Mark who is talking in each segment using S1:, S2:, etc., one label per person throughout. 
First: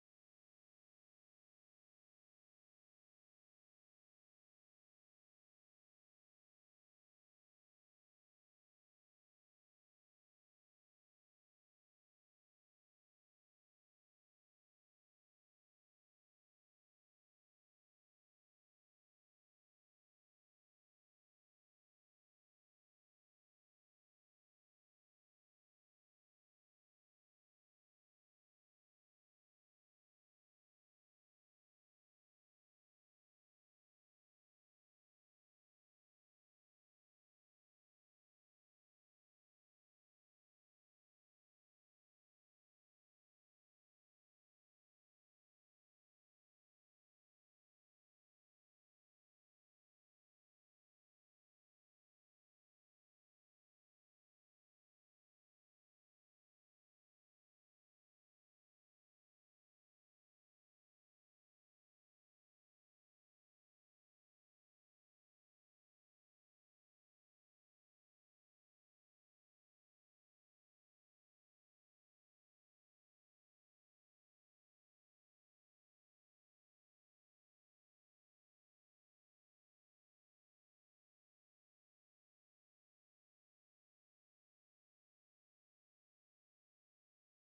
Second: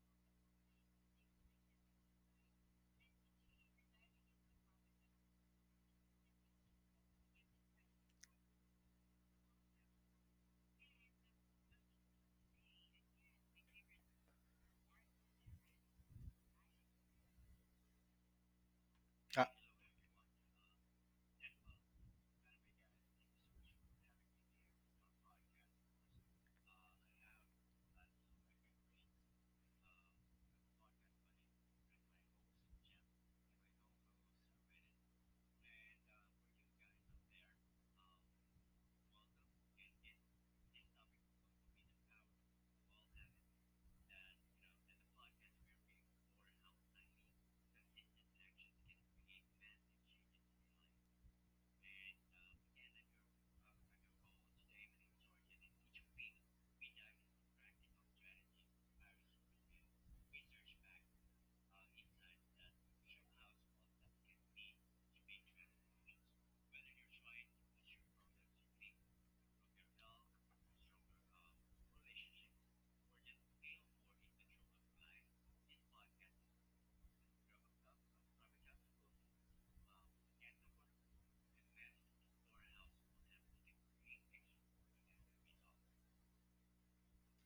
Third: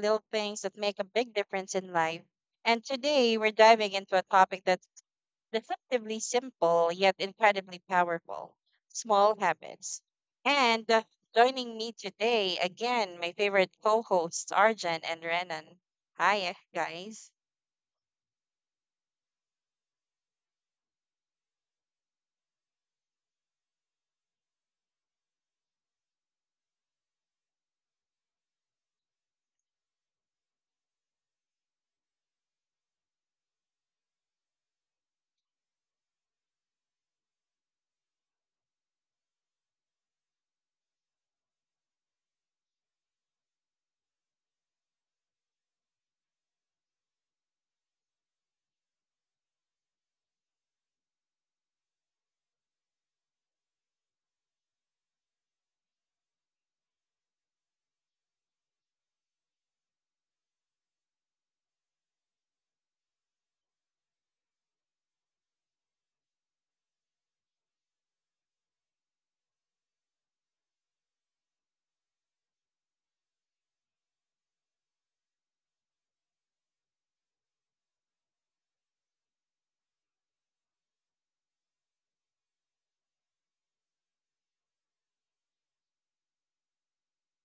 S1: little things that make a big difference in life. And today we're diving into a topic that's deceptively simple yet incredibly powerful: small habits. And Joining me today, again, my favorite co hosts, Arjan and Renan. Hi, guys.
S2: Uh,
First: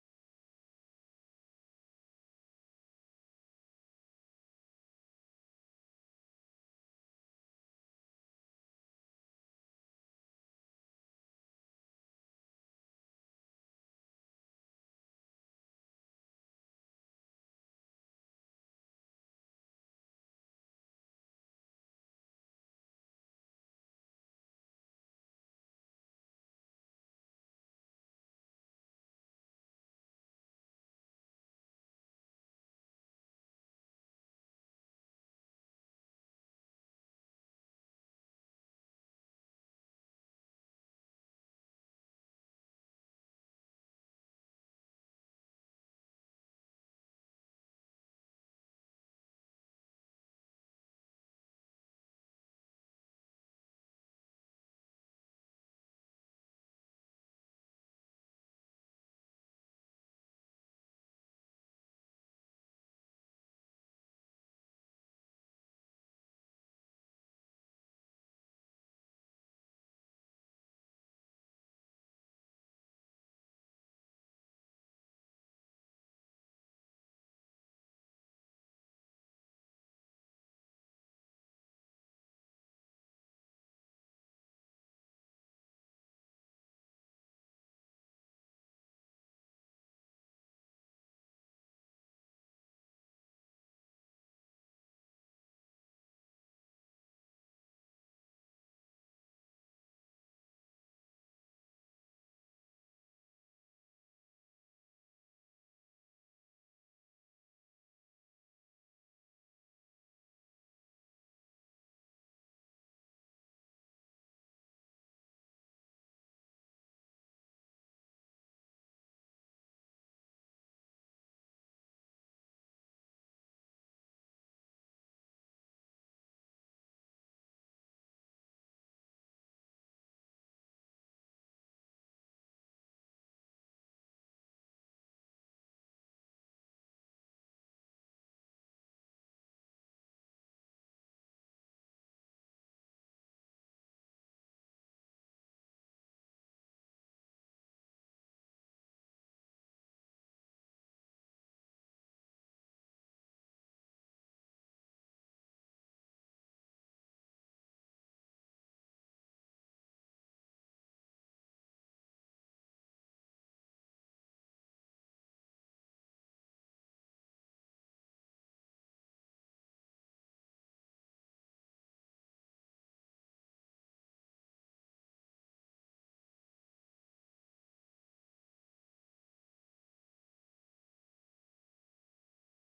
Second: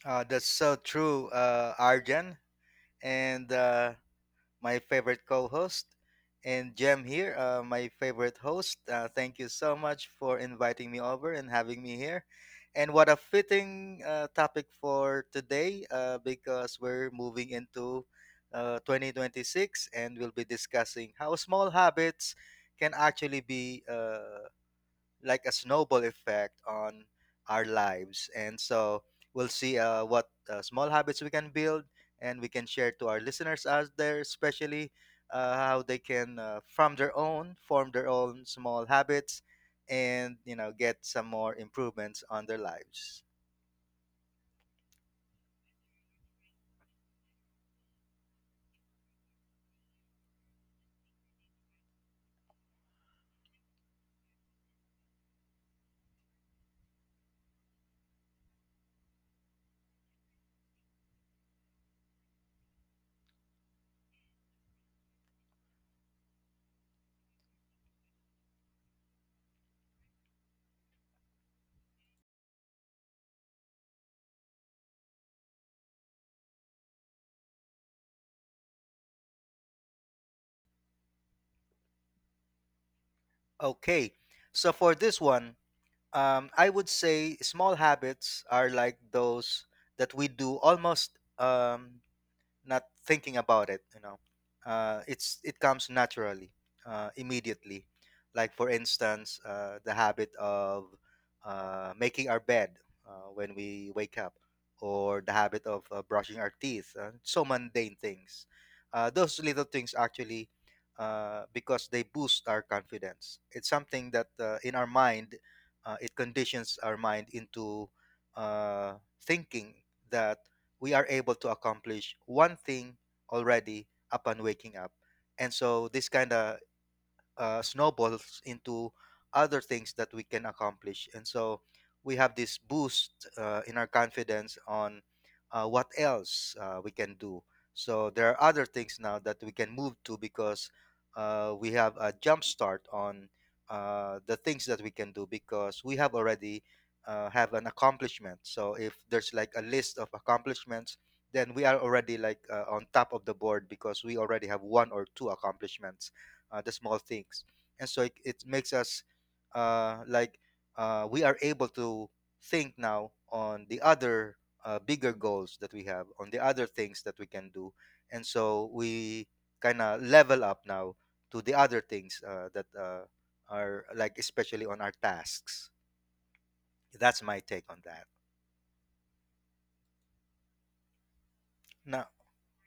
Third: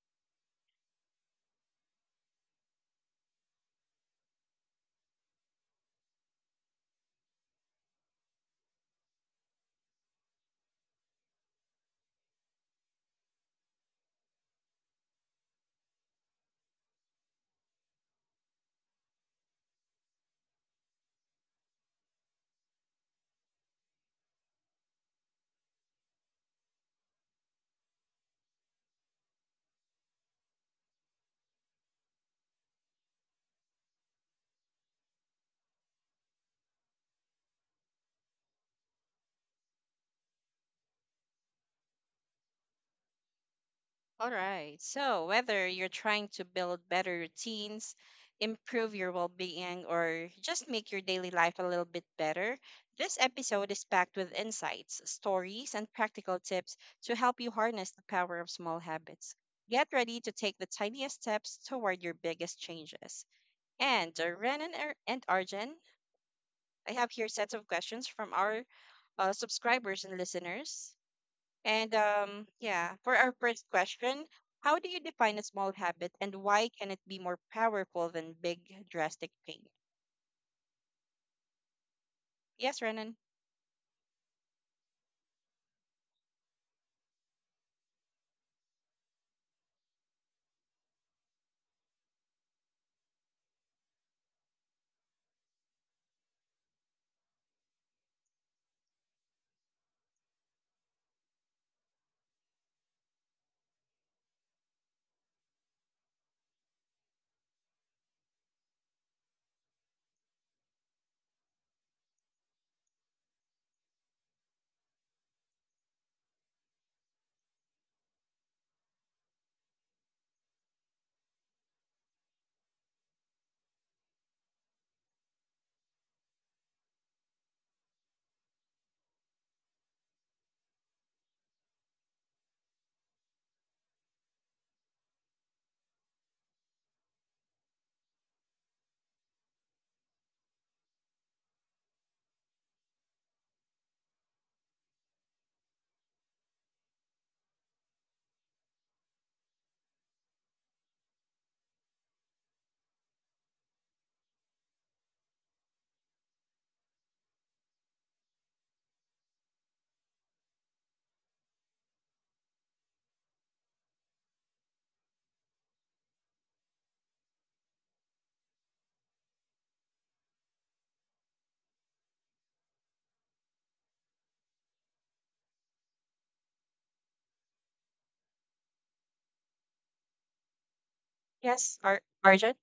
S2: that's so true, Arjan, and my favorite co-host, and Jem here, my favorite host. Thank you so much for inviting me over and having me here. And what a fitting topic for today, because we're moving into 2026, and we'll be discussing how small habits can actually be like a snowball effect on our lives. And so we'll see what small habits we can build and we can share to our listeners out there, especially how they can, form their own small habits and get some more improvements on their lives.
S1: All right. So, whether you're trying to build better routines, improve your well being, or just make your daily life a little bit better, this episode is packed with insights, stories, and practical tips to help you harness the power of small habits. Get ready to take the tiniest steps toward your biggest changes. And Arjun, I have here sets of questions from our subscribers and listeners. For our first question, how do you define a small habit, and why can it be more powerful than big drastic change? Yes, Renan.
S2: Okay. So for this one, I would say small habits are like those that we do almost um, not thinking about it. It comes naturally, immediately, like for instance the habit of making our bed when we wake up, or the habit of brushing our teeth, so mundane things. Those little things, actually, because they boost our confidence. It's something that in our mind, it conditions our mind into uh, thinking that we are able to accomplish one thing already upon waking up. And so this kind of snowballs into other things that we can accomplish. And so we have this boost in our confidence on what else we can do. So there are other things now that we can move to because we have a jump start on the things that we can do, because we have already have an accomplishment. So if there's like a list of accomplishments, then we are already like on top of the board because we already have one or two accomplishments, the small things, and so it makes us like we are able to think now on the other bigger goals that we have, on the other things that we can do, and so we kind of level up now to the other things that are like especially on our tasks. That's my take on that.
S1: Yes, Ar
S2: No,
S1: Arjun.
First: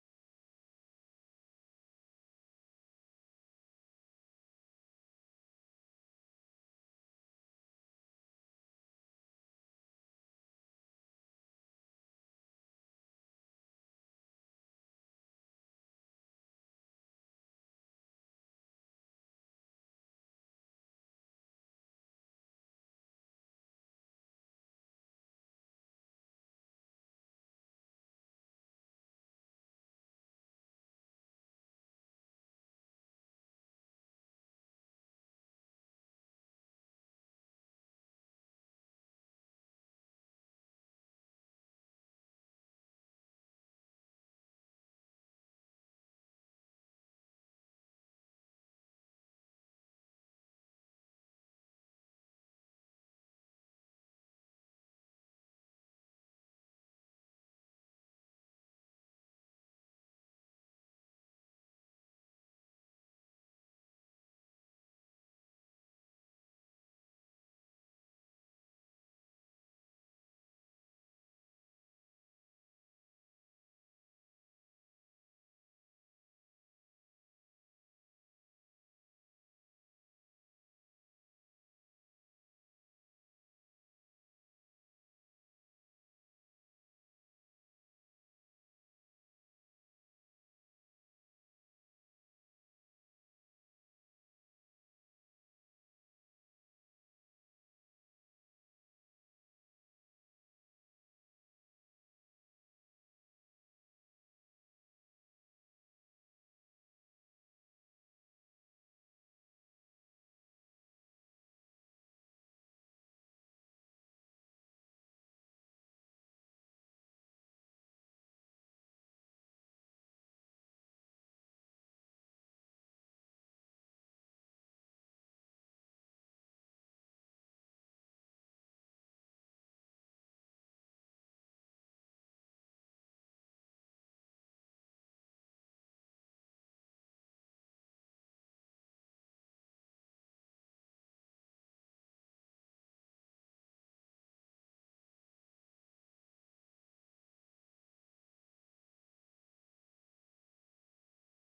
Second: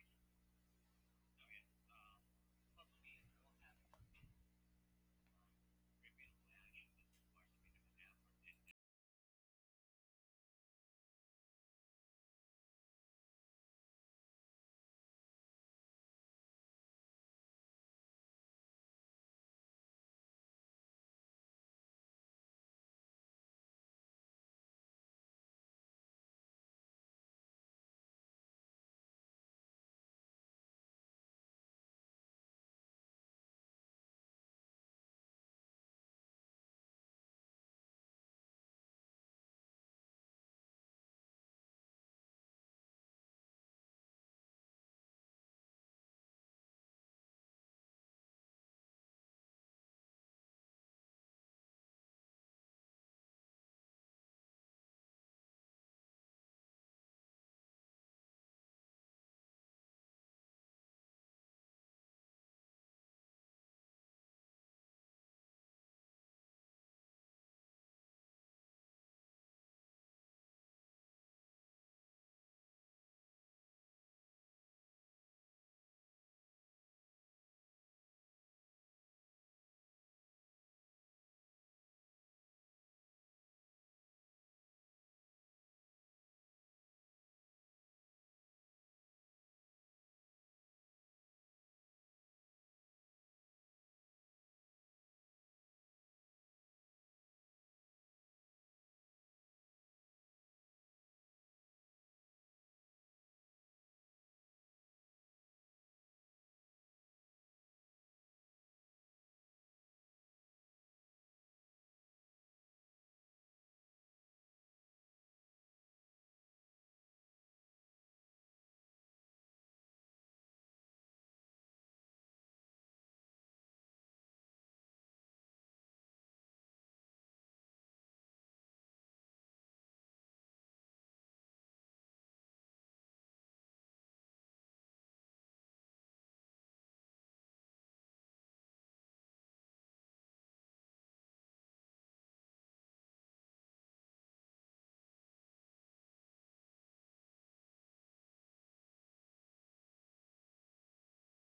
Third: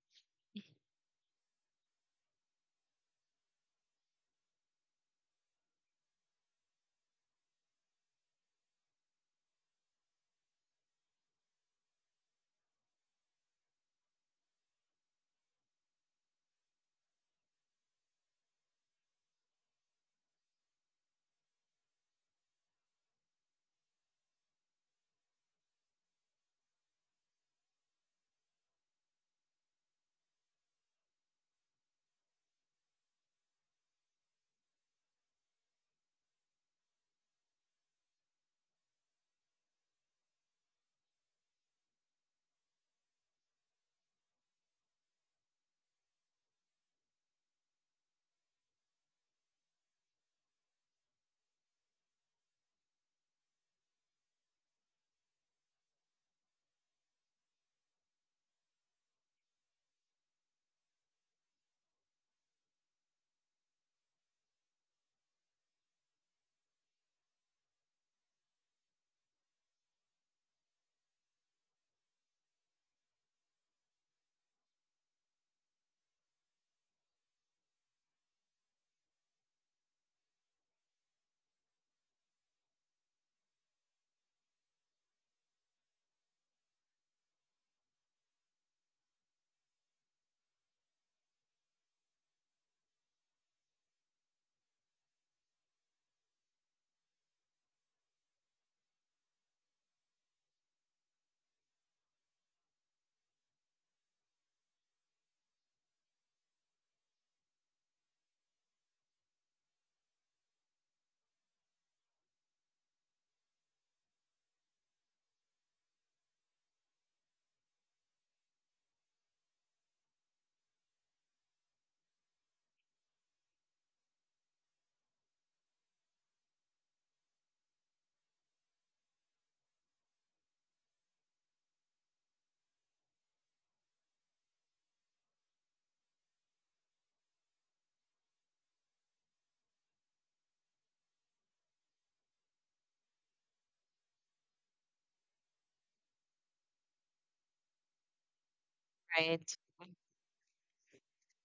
S1: Right.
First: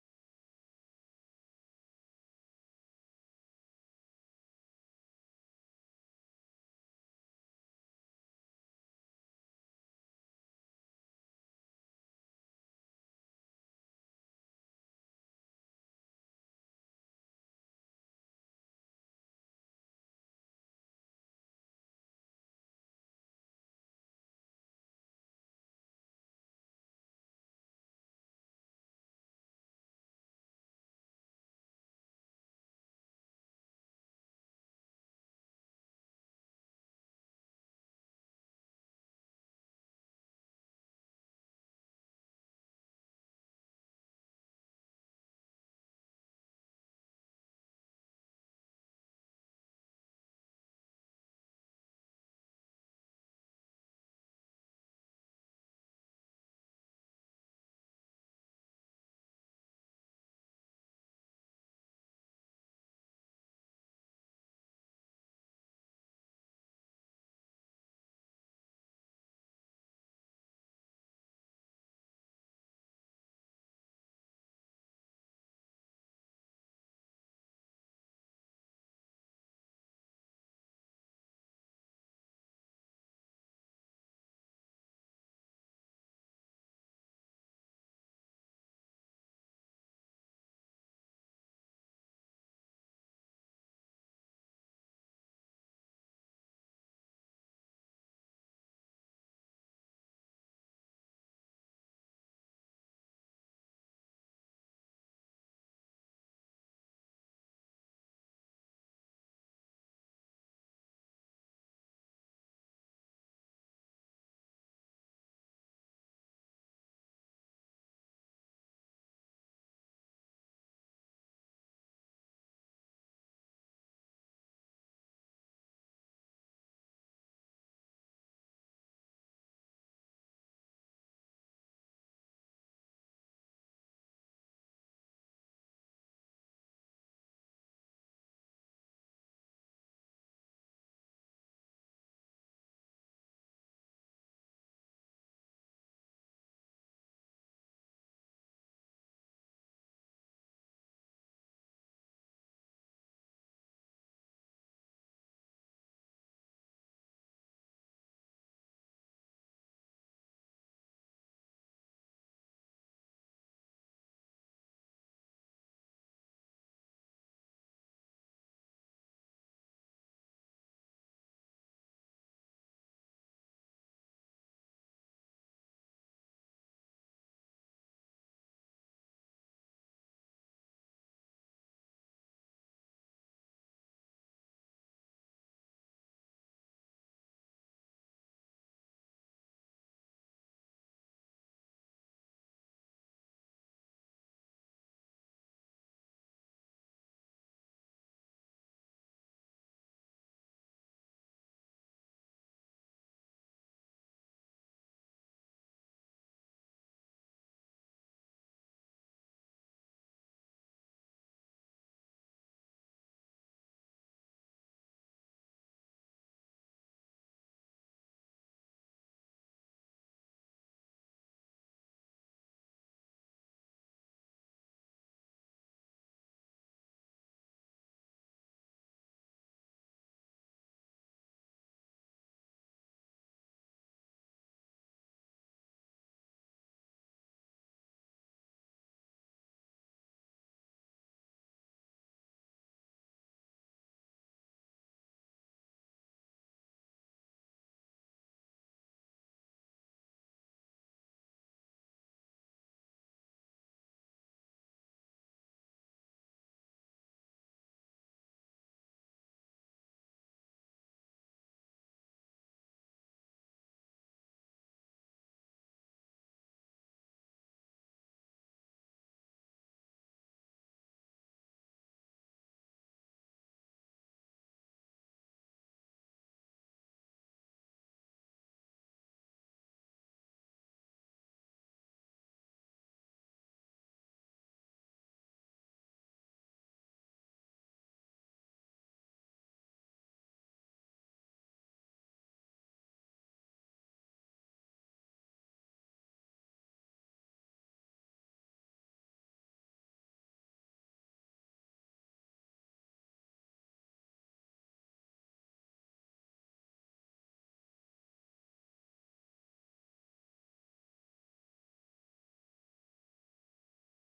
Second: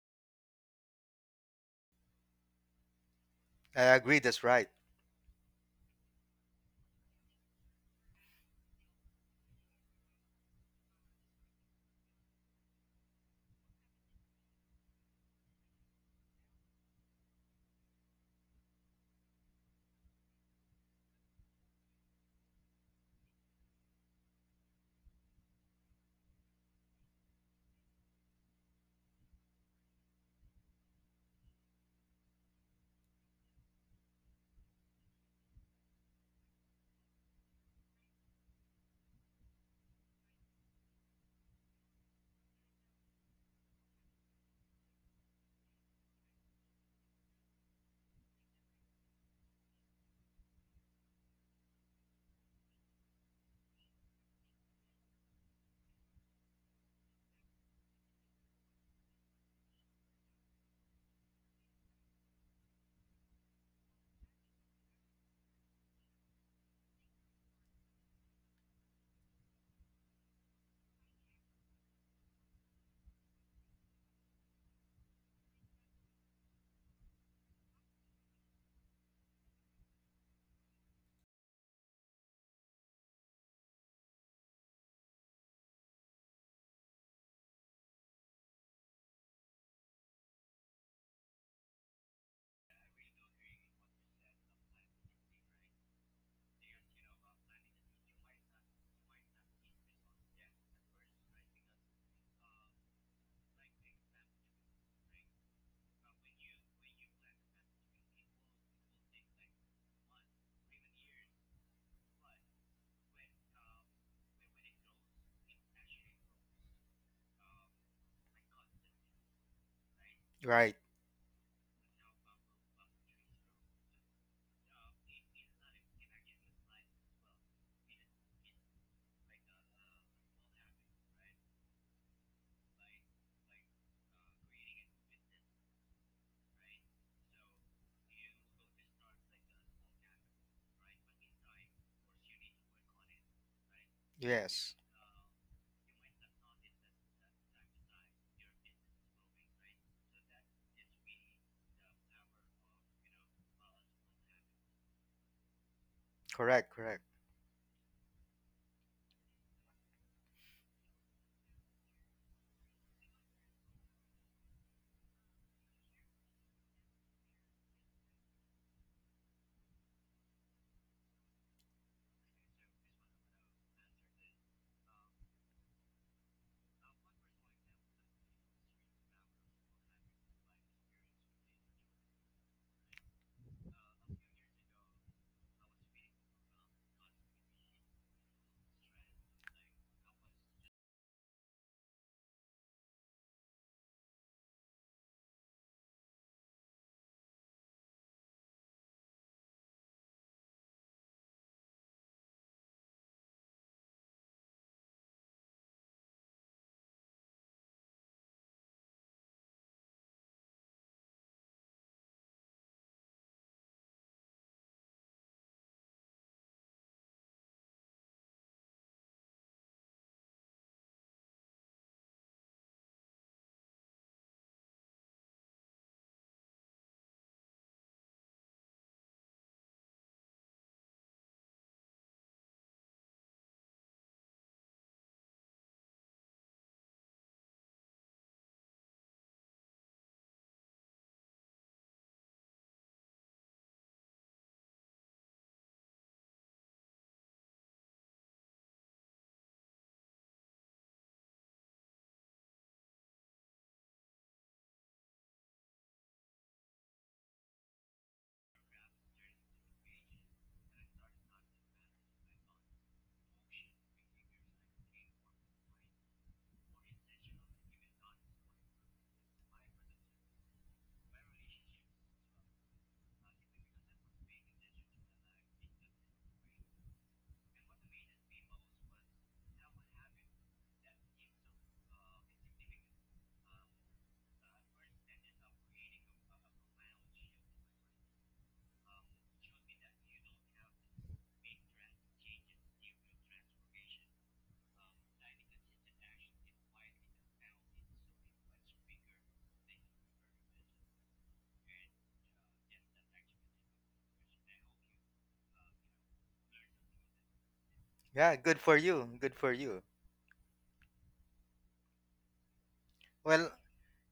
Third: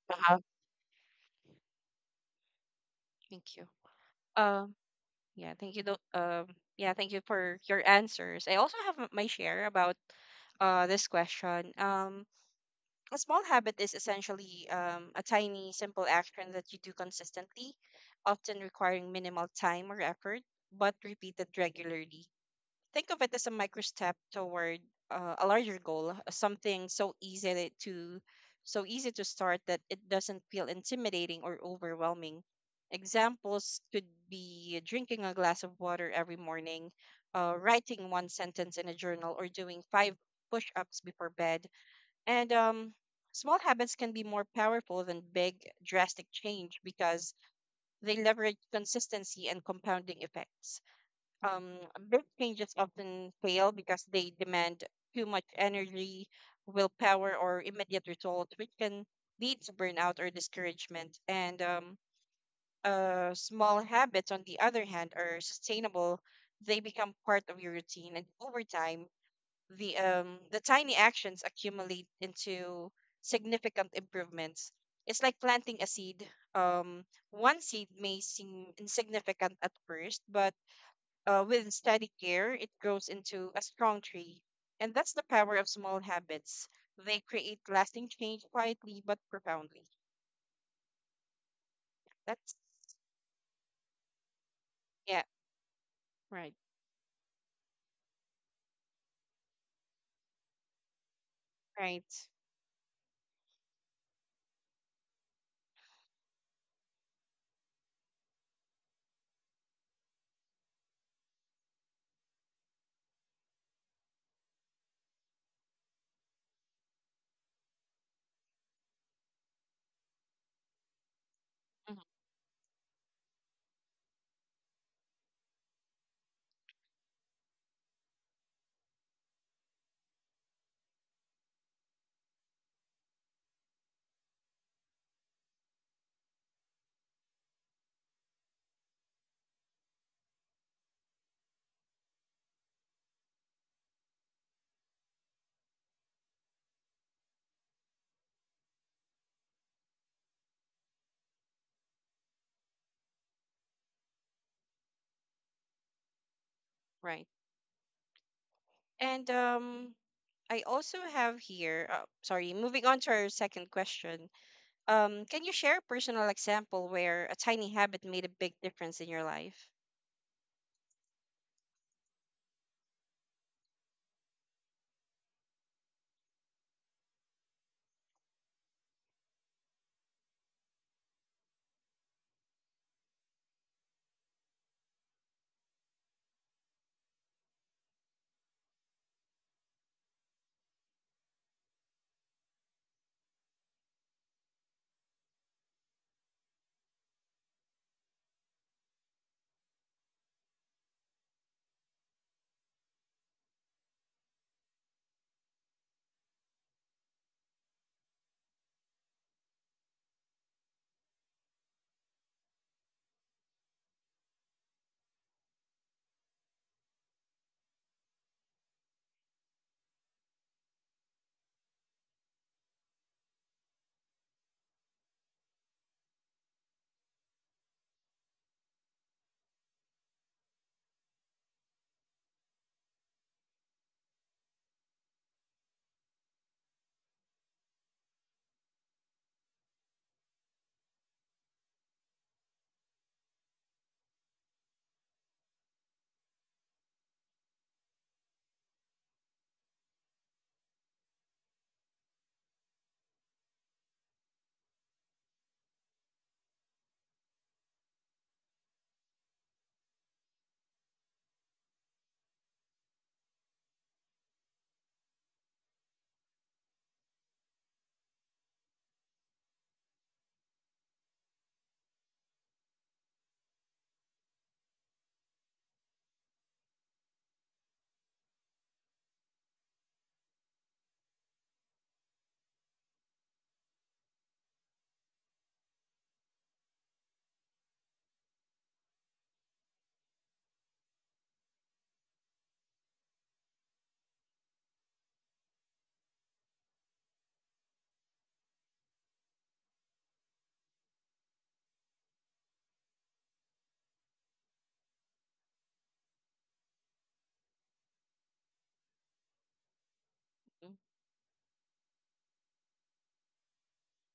S1: Uh-huh. Thank you.
S2: I agree, that's right.
S1: Um, yeah, Thank you. Thank you for your answers. I also have my share about this question. A small habit is essentially a tiny, simple action that you do consistently, often requiring minimal time or effort, but repeated regularly. Think of it as a micro step toward a larger goal, something so easy to start that it doesn't feel intimidating or overwhelming. Examples could be drinking a glass of water every morning, writing one sentence in a journal, or doing five push-ups before bed. And Small habits can be more powerful than big drastic change because they leverage consistency and compounding effects. um, Big changes often fail because they demand too much energy, willpower, or immediate results, which can lead to burnout or discouragement. And Small habits, on the other hand, are sustainable. They become part of your routine, and over time, the tiny actions accumulate into significant improvements. It's like planting a seed. Um, One seed may seem insignificant at first, but with steady care, it grows into a strong tree. And that's the power of small habits. They create lasting change quietly but profoundly. That's, yeah, Right. Right.
S2: Right.
S1: Mhm.
S2: Yes. Correct, correct.
S1: Right. And I also have here, sorry, moving on to our second question. Can you share a personal example where a tiny habit made a big difference in your life?
S2: Yeah, good for you, good for you.
S1: Mm.
S2: Well,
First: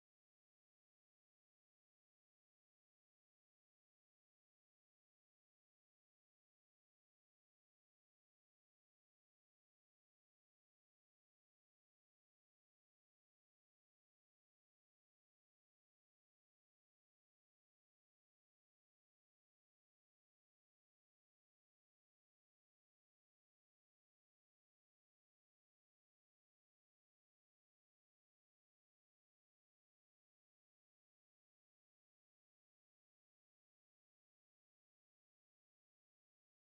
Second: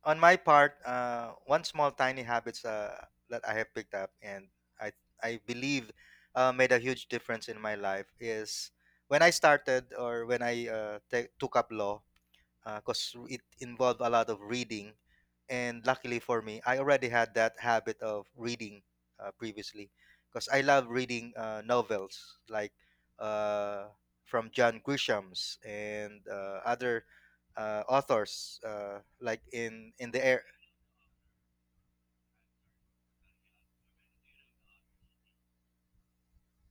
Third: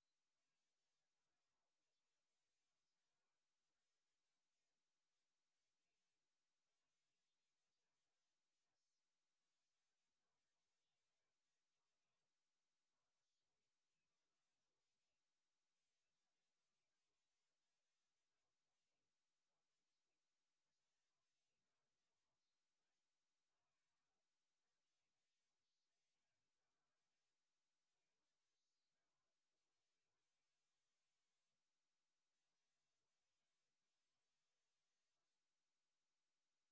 S2: on my part, one small tiny habits that I have picked up and I I believe made a huge difference in my life is when I started, or when I ta took up law, because it involved a lot of reading. And luckily for me, I already had that habit of reading previously, because I love reading novels like uh, from John Grisham's and other authors like in the air.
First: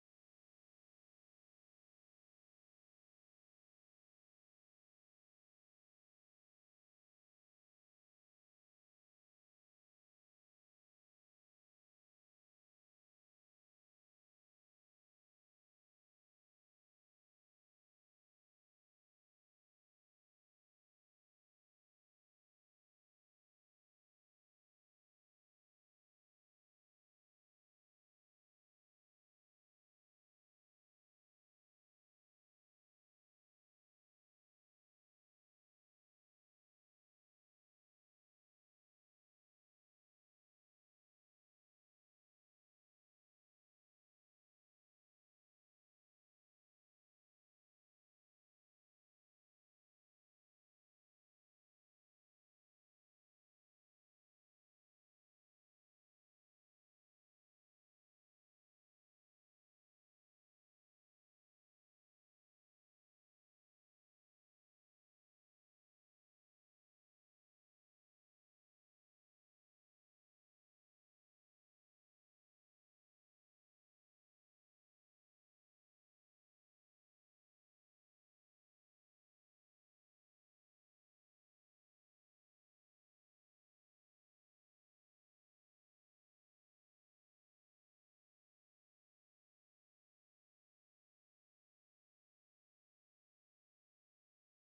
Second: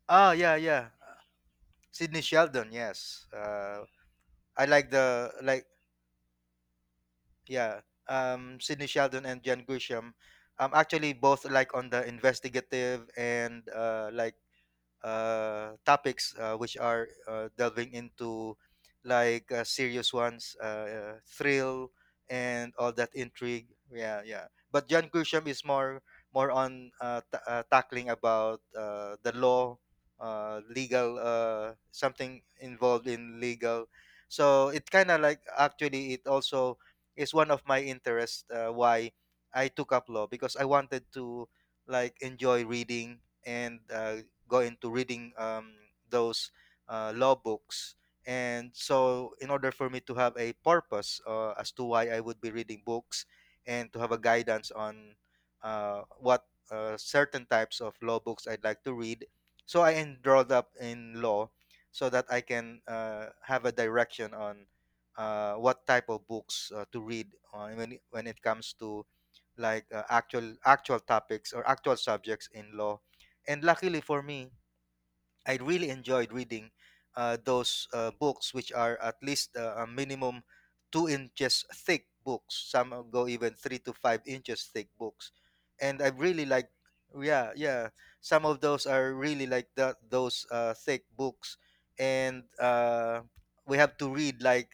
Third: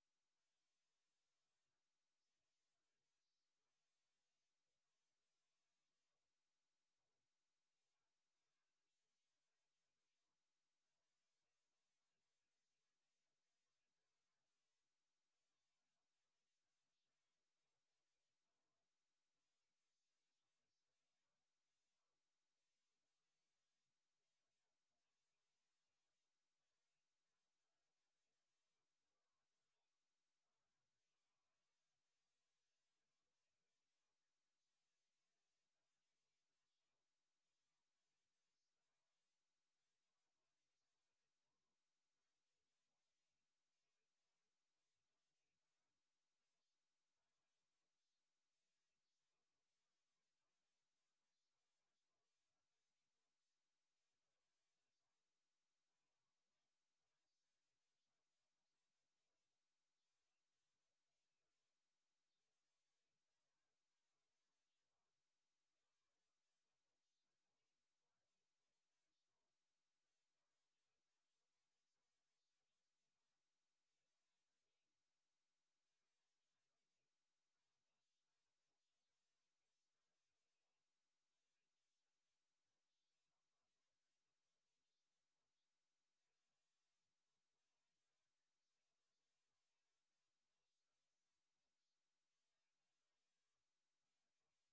S2: Ah, yeah, yeah. Sydney Sheldon, yes. I like the, like, yeah. Sydney Sheldon and Jan Grisham. Actually, both like on the investigative and like topics which are delving into, like, serious ones, thrill and all that intrigue. Yeah, yeah. But John Grisham is more on tackling about the law, legal, something involved in legal. So it kind of like actually it also is one of my interests, why I took up law, because I wanted to like enjoy reading and go into reading those law books. And so, in order for me to have a purpose as to why I would be reading books, and to have a guidance on what certain types of law books I'd like to read, so I enrolled up in law so that I can have a direction on what type of books to read when it comes to, like, actual topics or actual subjects in law. And luckily for me, I really enjoyed reading those books, which are at least a minimum 2 inches thick books. Some go even 3 to 5 inches thick books, and I really like. Yeah, yeah. Some of those are really like that. Those thick books, and we have to read, like,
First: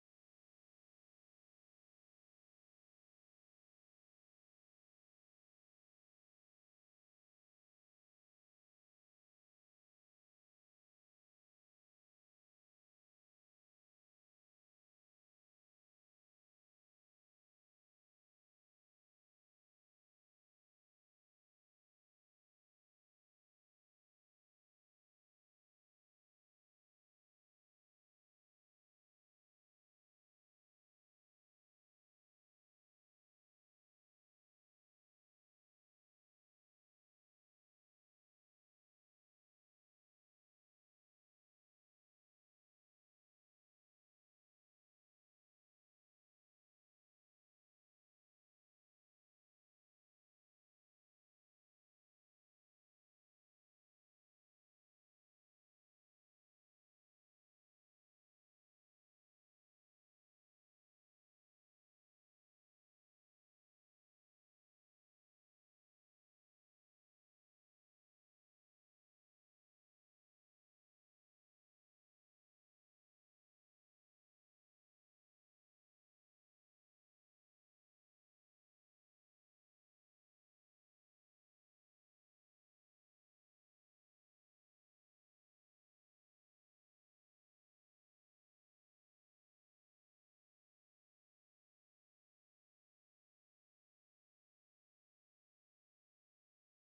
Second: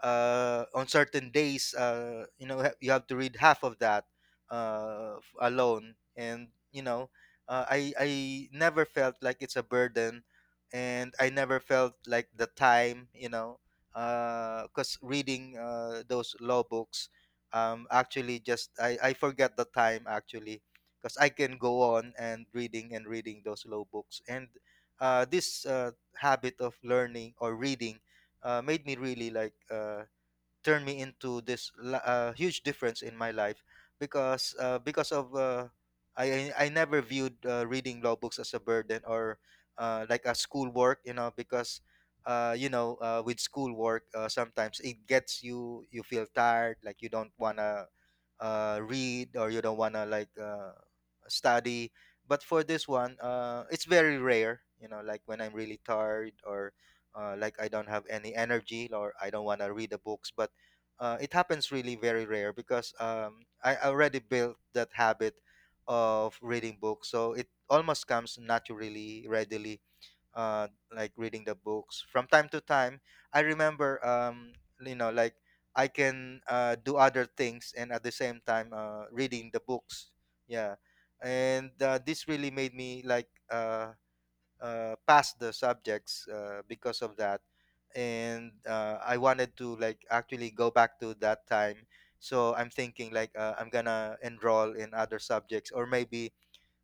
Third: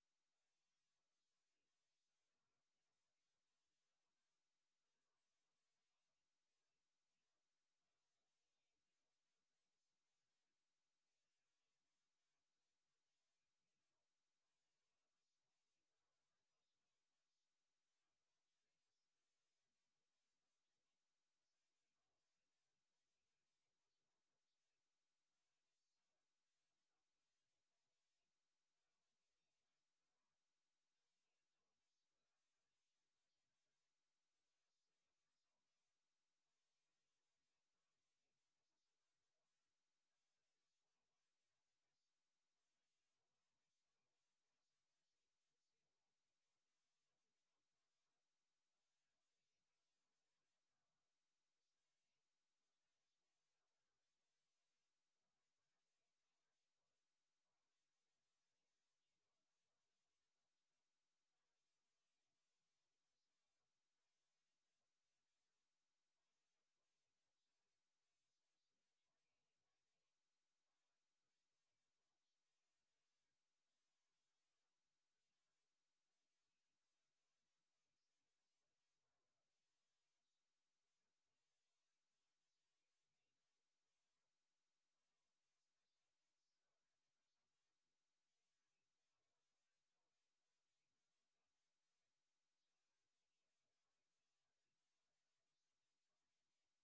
S2: on certain days. You have to read half of that alone, and I never felt like it's a burden, and I never felt like the time, because reading those law books, actually, just I forget the time, actually, because I can go on and reading those law books, and this habit of learning or reading made me really, like, turned me into this huge difference in my life, because of I never viewed reading law books as a burden or like a schoolwork, because with schoolwork sometimes it gets you feel tired, like you don't wanna read, or you don't wanna, like, study. But for this one, it's very rare, like when I'm really tired, or like I don't have any energy or I don't want to read the books. But it happens really very rare because I already built that habit of reading books, so it almost comes naturally, readily, uh, like reading the books from time to time. I remember, like I can do other things and at the same time reading the books. Yeah, and this really made me like pass the subjects because of that, and I wanted to, like, actually go back to that time, so I'm thinking, like, I'm gonna enroll in other subjects, or maybe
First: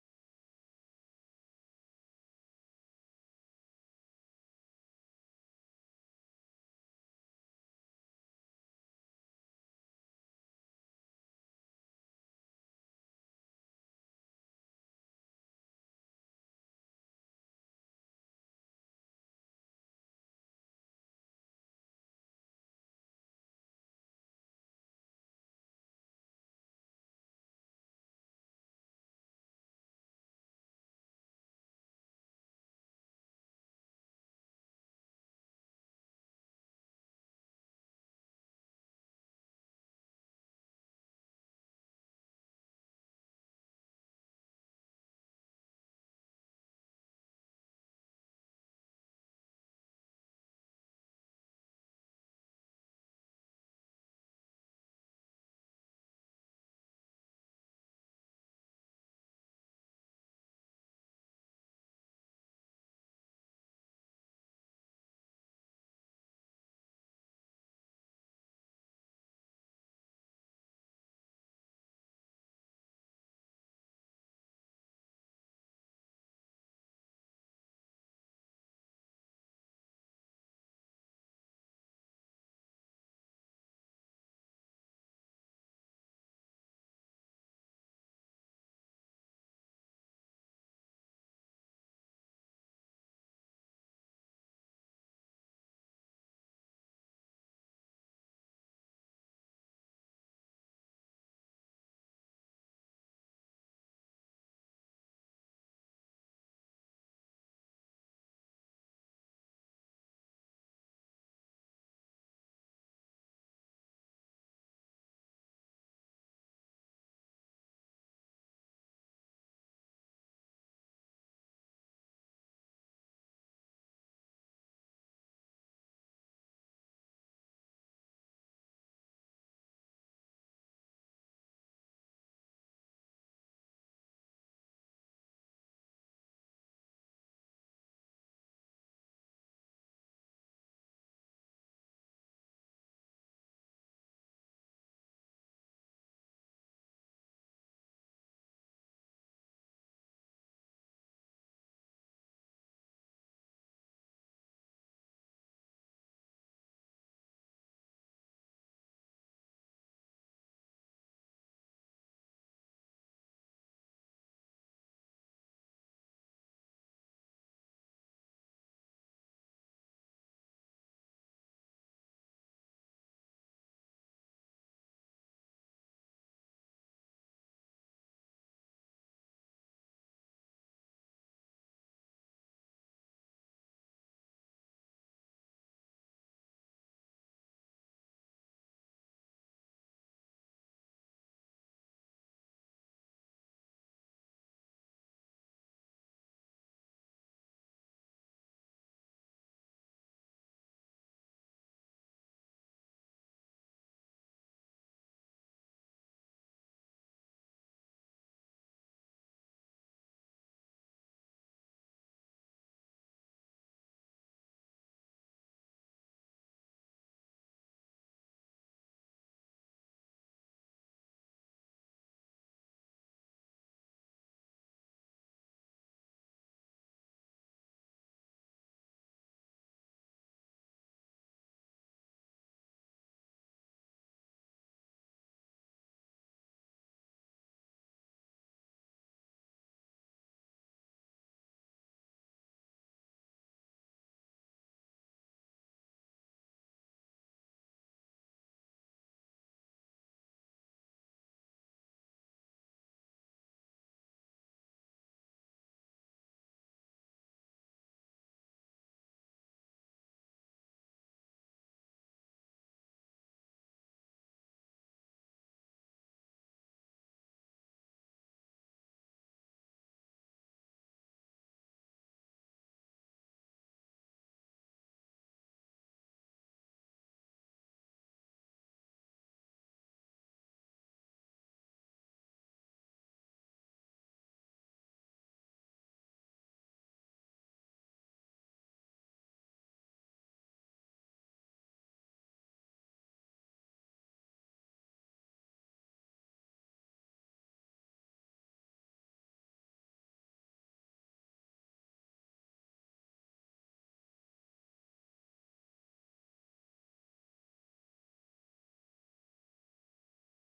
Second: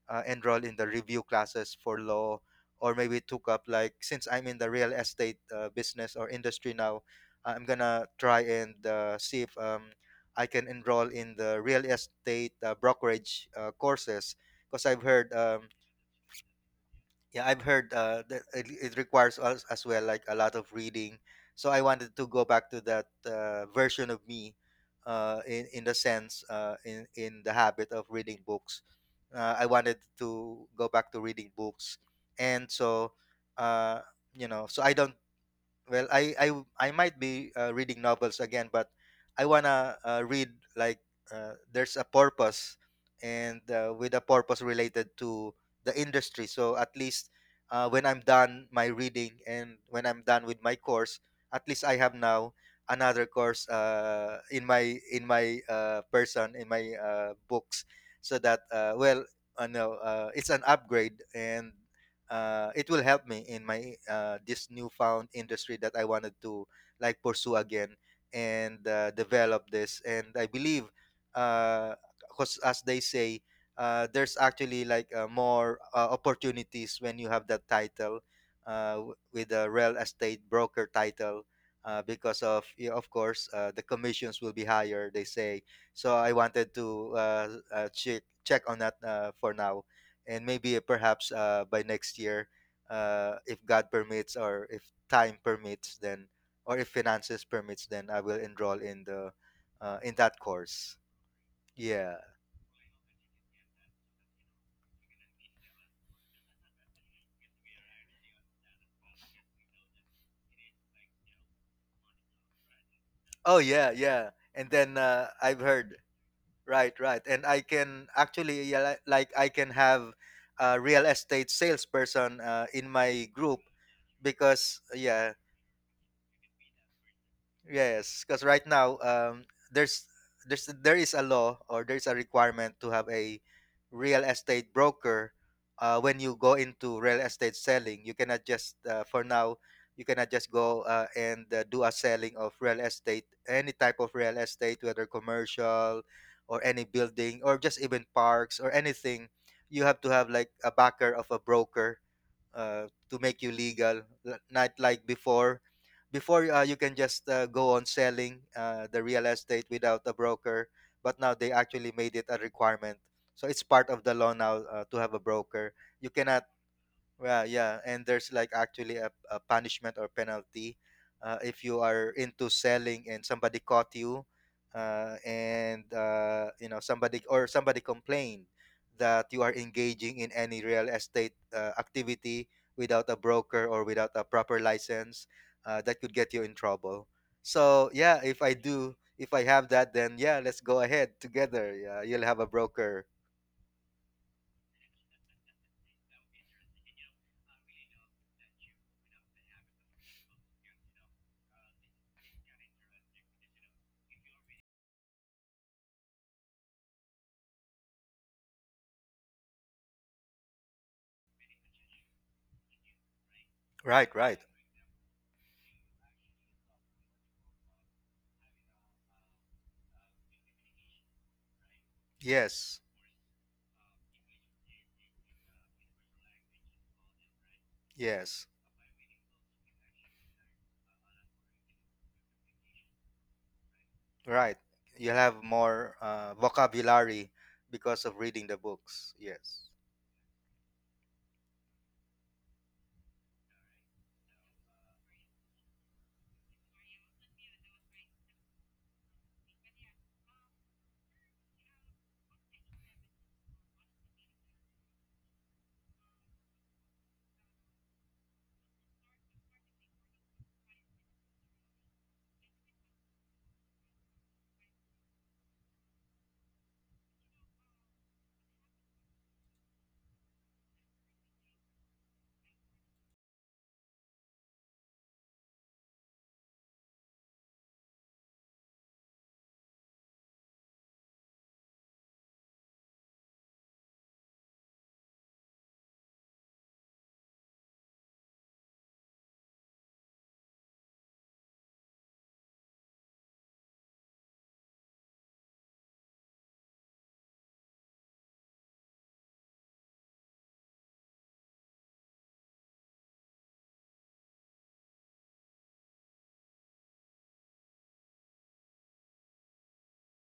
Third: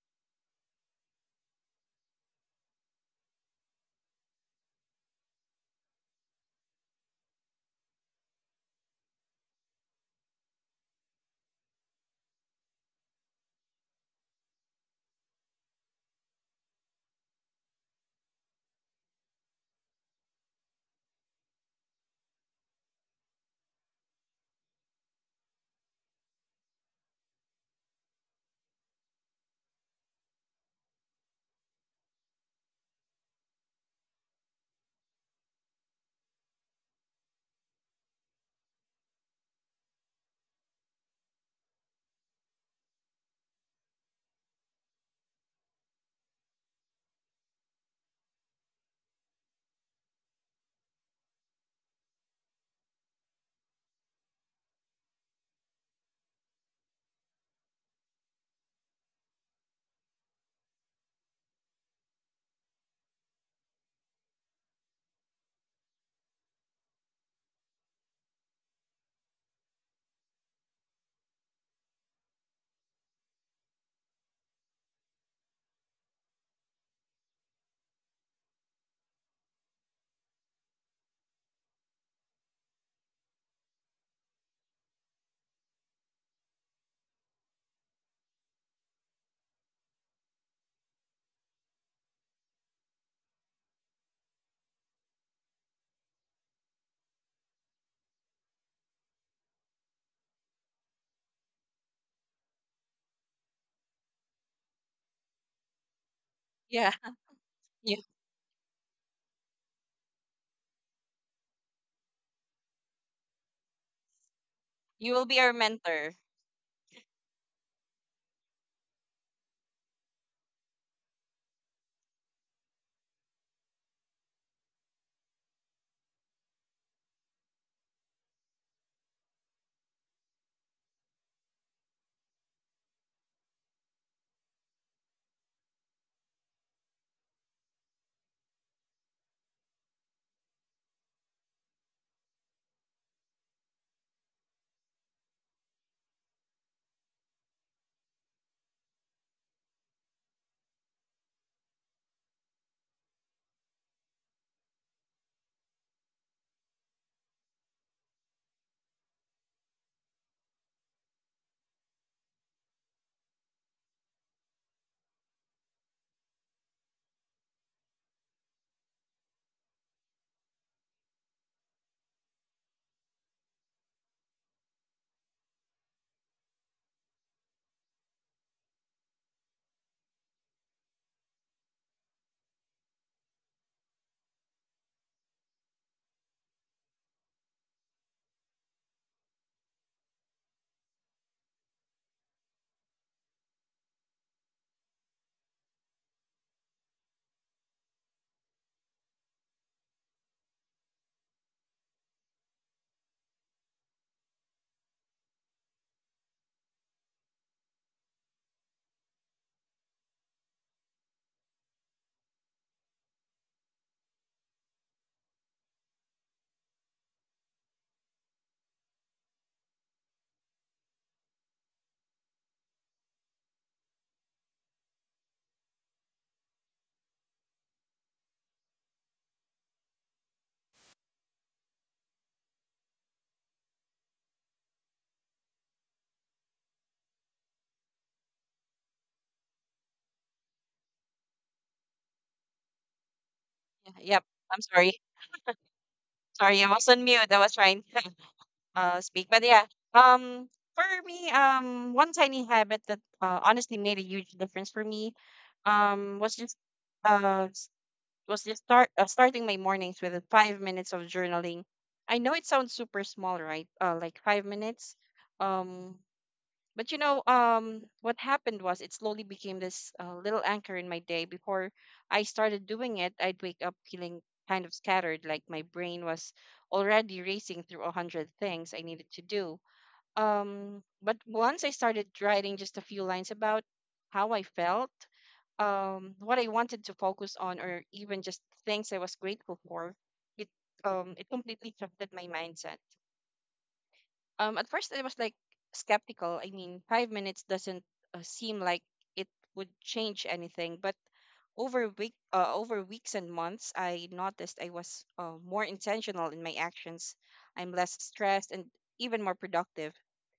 S2: enroll in the review classes for law, or maybe took up, like, since I'm in the real estate business or industry now, I'm gonna try and see if I can enroll in the real estate brokerage courses, because I've heard yeah, I've heard that it requires us as well, like, a lot of reading. So I wanted to go back to that version of me, in the sense, in the habit of reading books. I wanted to go back to reading books, and so, uh, so I don't. Well, I might be reading novels again, but I wanna read, like, there's a purpose, and with a purpose related to the industry, so at least when I'm done my reading and when I'm done with my course, at least I have now another course in my person, in my books, so that it's an upgrade, and it will help me in my, this newfound industry that I wanted to, like, pursue again and develop this. And I believe, because as they say, there's actually, like, more opportunities when you have that title, with a real estate broker title. Because of, yeah, of course, the commissions will be higher, they say. So I wanted to check on that for now, and maybe perhaps by next year, if God permits, or if time permits, then, or if finances permits, then I will enroll in that course. Yeah.
S1: Yeah, you,
S2: Oh, yeah, yeah. And then
S1: you will be our
S2: I've heard.
S1: mentor.
S2: Right, right. And I can actually, yeah, like I can have a real estate salesperson in my group, because yeah. Yes, because right now, there is a law, or there's a requirement to have a real estate broker when you go into real estate selling. You cannot just go and do a selling of real estate, any type of real estate, whether commercial or any building, or just even parks or anything. You have to have, like, a backer of a broker to make you legal, not like before. Before, you can just go on selling the real estate without a broker. But now they actually made it a requirement, so it's part of the law now, to have a broker. You cannot. Well, yeah, and there's, like, actually a punishment or penalty if you are into selling and somebody caught you, and somebody complained that you are engaging in any real estate activity without a broker or without a proper license, that could get you in trouble. So yeah, if I have that, then yeah, let's go ahead together. Yeah, you'll have a broker. Right, right. Yes, yes. Right. You'll have more vocabulary because of reading the books. Yes.
S1: Yeah. Yep. I'm sorry. Sorry, I was on mute. I was trying. Speak. Um for me, one tiny habit that honestly made a huge difference for me um was just uh s- was just starting my mornings with 5 minutes of journaling. I know it sounds super small, right? Like 5 minutes. Um, what happened was it slowly became this little anchor in my day. Before I started doing it, I'd wake up feeling kind of scattered, like my brain was already racing through 100 things I needed to do. But once I started writing just a few lines about how I felt, what I wanted to focus on, or even just things I was grateful for, it it completely shifted my mindset. At first I was like skeptical. I mean, 5 minutes doesn't seem like it would change anything, but over weeks and months, I noticed I was more intentional in my actions. I'm less stressed and even more productive.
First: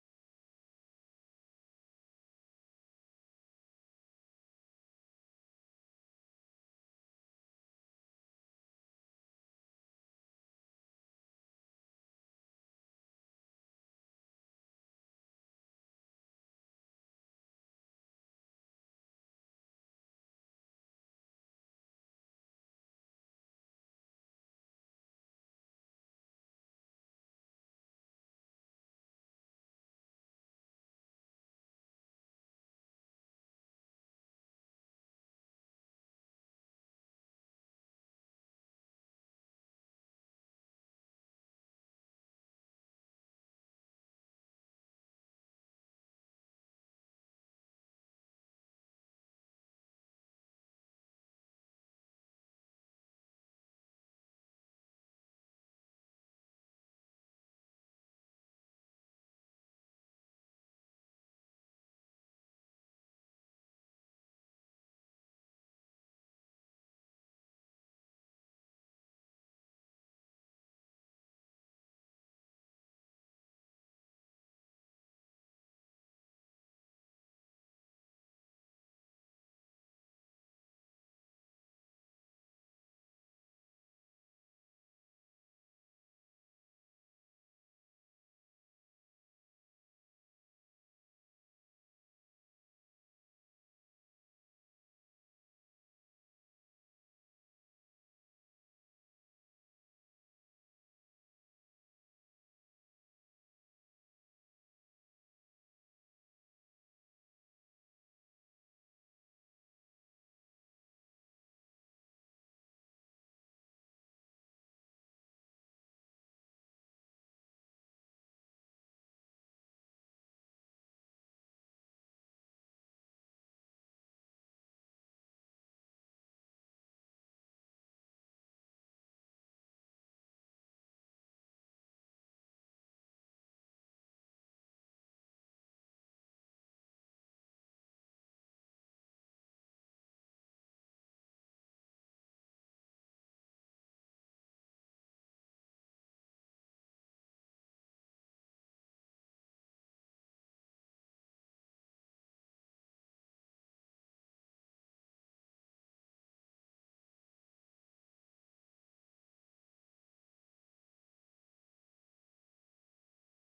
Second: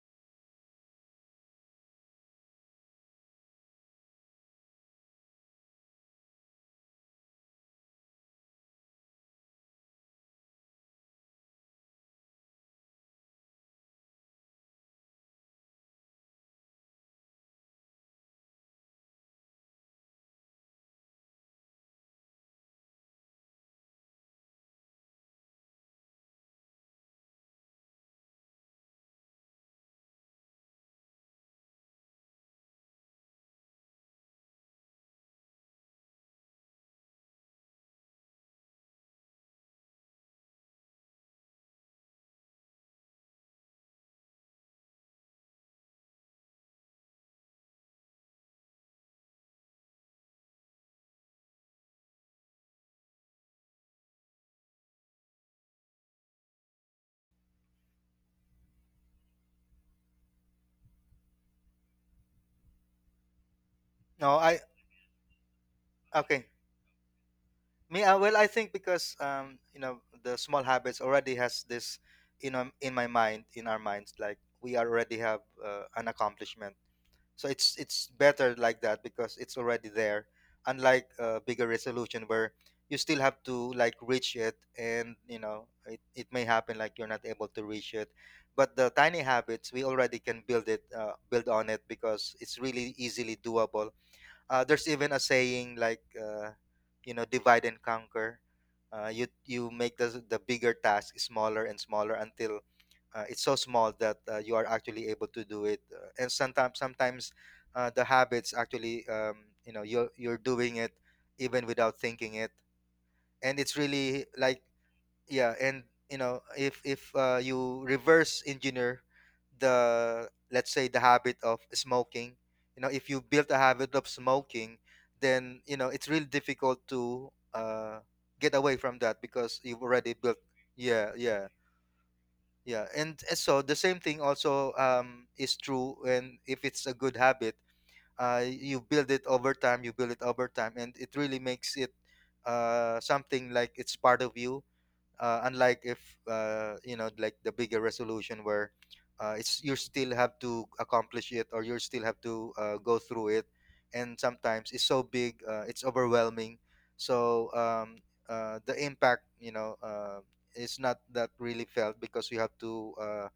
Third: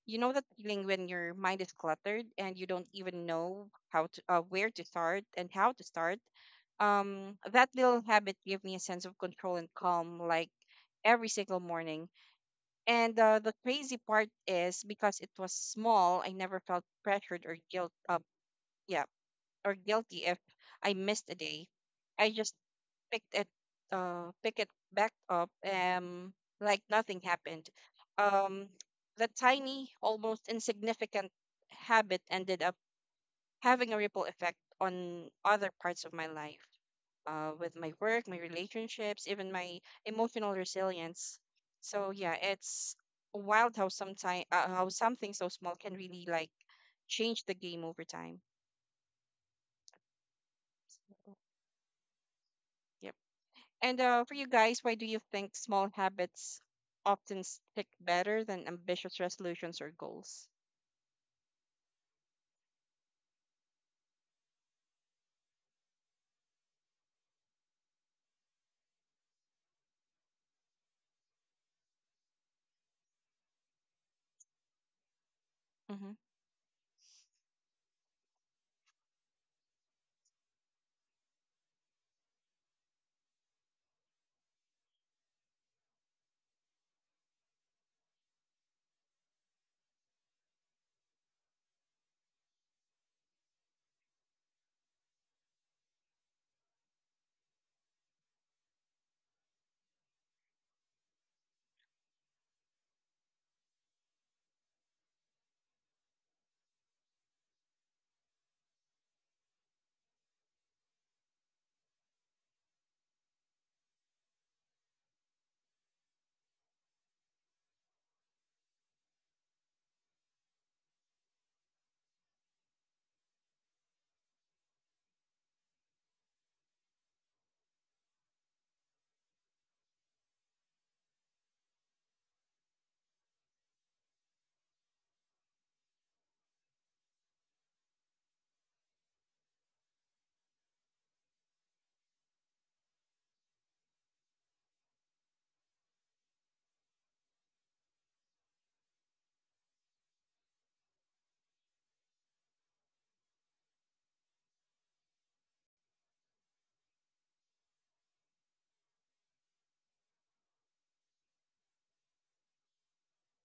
S1: You know that feeling when your mind is cluttered and you don't even know where to start and how to start. That little habit gave me a sense of control and calm, like every single morning. And the crazy part is because it was small, I never felt pressured or guilt. Yeah, or guilty if I missed a day. I just picked it pick it back up like nothing happened. Um the tiny, almost insignificant habit ended up having a ripple effect on other parts of my life. With my work, my relationships, even my emotional resilience. So yeah, it's wild how sometimes how something so small can really like change the game over time. So, yep. And for you guys, why do you think small habits often stick better than ambitious resolutions or goals?
S2: No, I okay. Me, well, I think because you know, the small habits already has this, you know, in my mind, in our minds, like we already have an
S1: Hmm.
S2: accomplishment. So it's better like that because it's already there. Unlike a bigger resolution where you still have to like reach it, and you know it may happen like you're not able to reach it. But the tiny habits we already can build it build on it because it's really easily doable. There's even a saying like you know, divide and conquer. You make the bigger task smaller and smaller until it's so small that you are actually able to do it, and sometimes the habits actually, you know, you're doing it even without thinking it. And it's really like, yeah. And you know, if you reverse engineer the, let's say, the habit of smoking, you know, if you built a habit of smoking, then you know it's really difficult to get away from that because you've already built. Yeah, yeah. Yeah, and so the same thing also, is true. And if it's a good habit, you build it over time. You build it over time, and it really makes it something like it's part of you, unlike if you know, like the bigger resolution where it's you still have to accomplish it, or you still have to go through it. And sometimes it's so big, it's overwhelming. So the impact, you know, is not that really felt because you have to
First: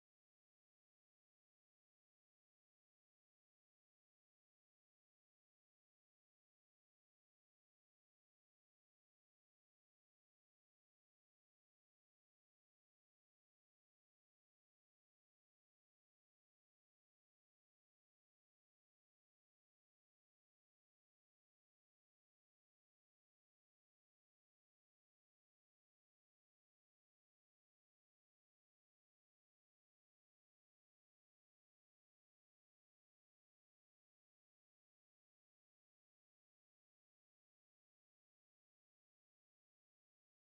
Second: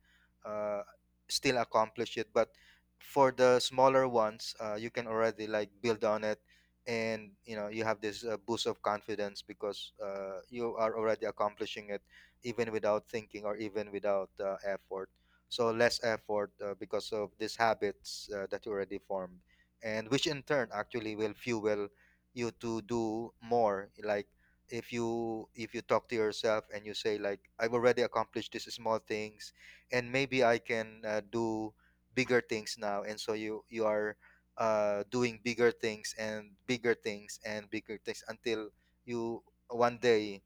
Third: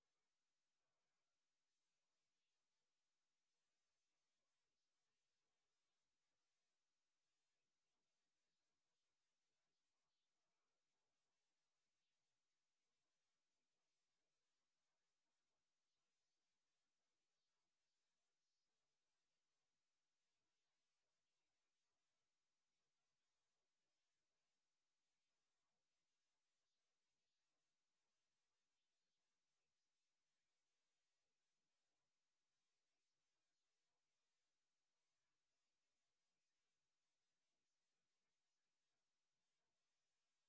S2: uh, still accomplish it. But for the smaller ones, you can already like build on it. And you know, you have this boost of confidence because you are already accomplishing it even without thinking, or even without effort. So less effort, because of these habits that you already formed, and which in turn actually will fuel you to do more. Like, if you talk to yourself and you say like, I've already accomplished these small things, and maybe I can do bigger things now. And so you are doing bigger things, and bigger things, and bigger things until you one day,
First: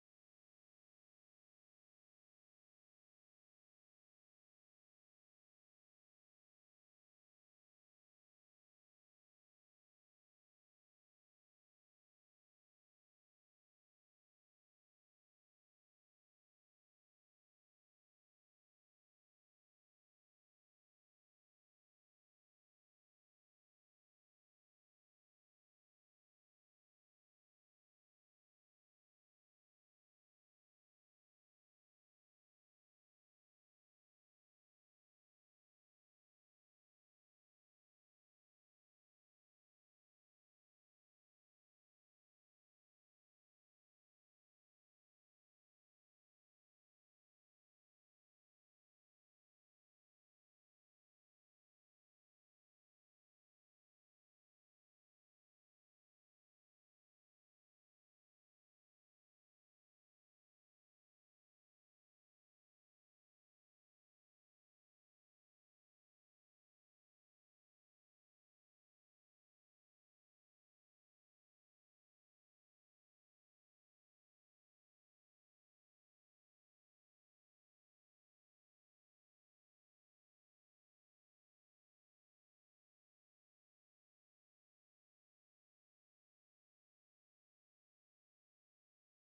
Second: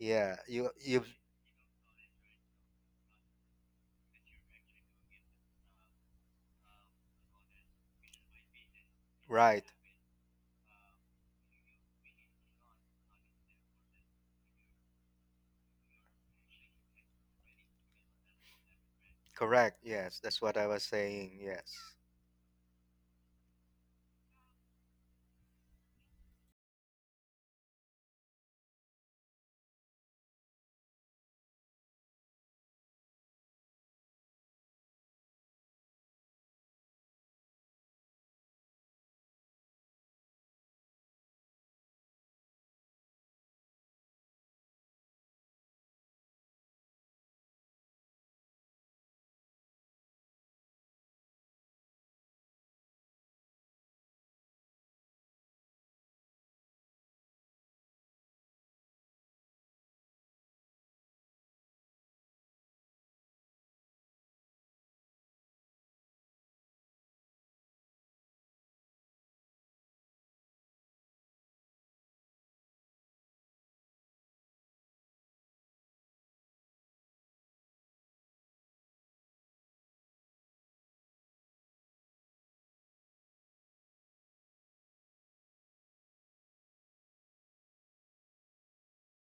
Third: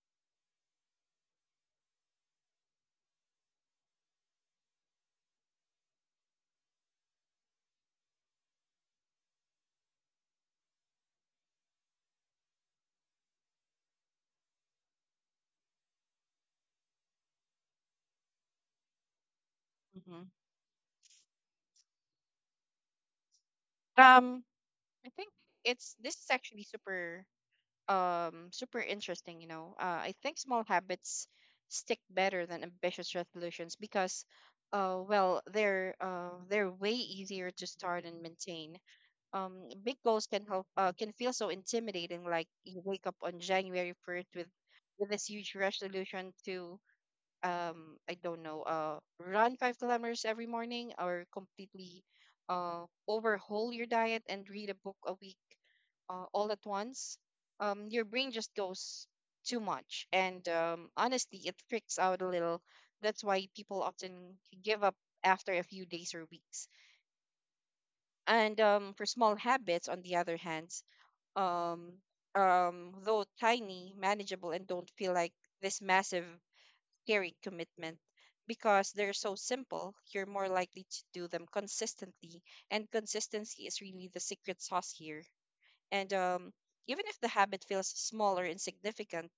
S2: yeah, you right, correct. Yes,
S1: Mhm.
S2: that's what I was saying. Yes,
S1: Um, I think it's this is actually super interesting, you know. I think small habits stick better than ambitious resolutions because well, they're way easier to start and maintain. um Big goals can feel so intimidating. Like you wake up on January 1st with this huge resolution to I don't know, run 5 kilometers every morning, or completely overhaul your diet and read a book a week, all at once. Your brain just goes too much, and honestly it freaks out a little. That's why people often give up after a few days or weeks. And For small habits, on the other hand, um though tiny, manageable, and don't feel like this massive, scary commitment. Because they're so simple, you're more likely to do them consistently, and consistency is really the secret sauce here. And Even if the habit feels smaller, insignificant,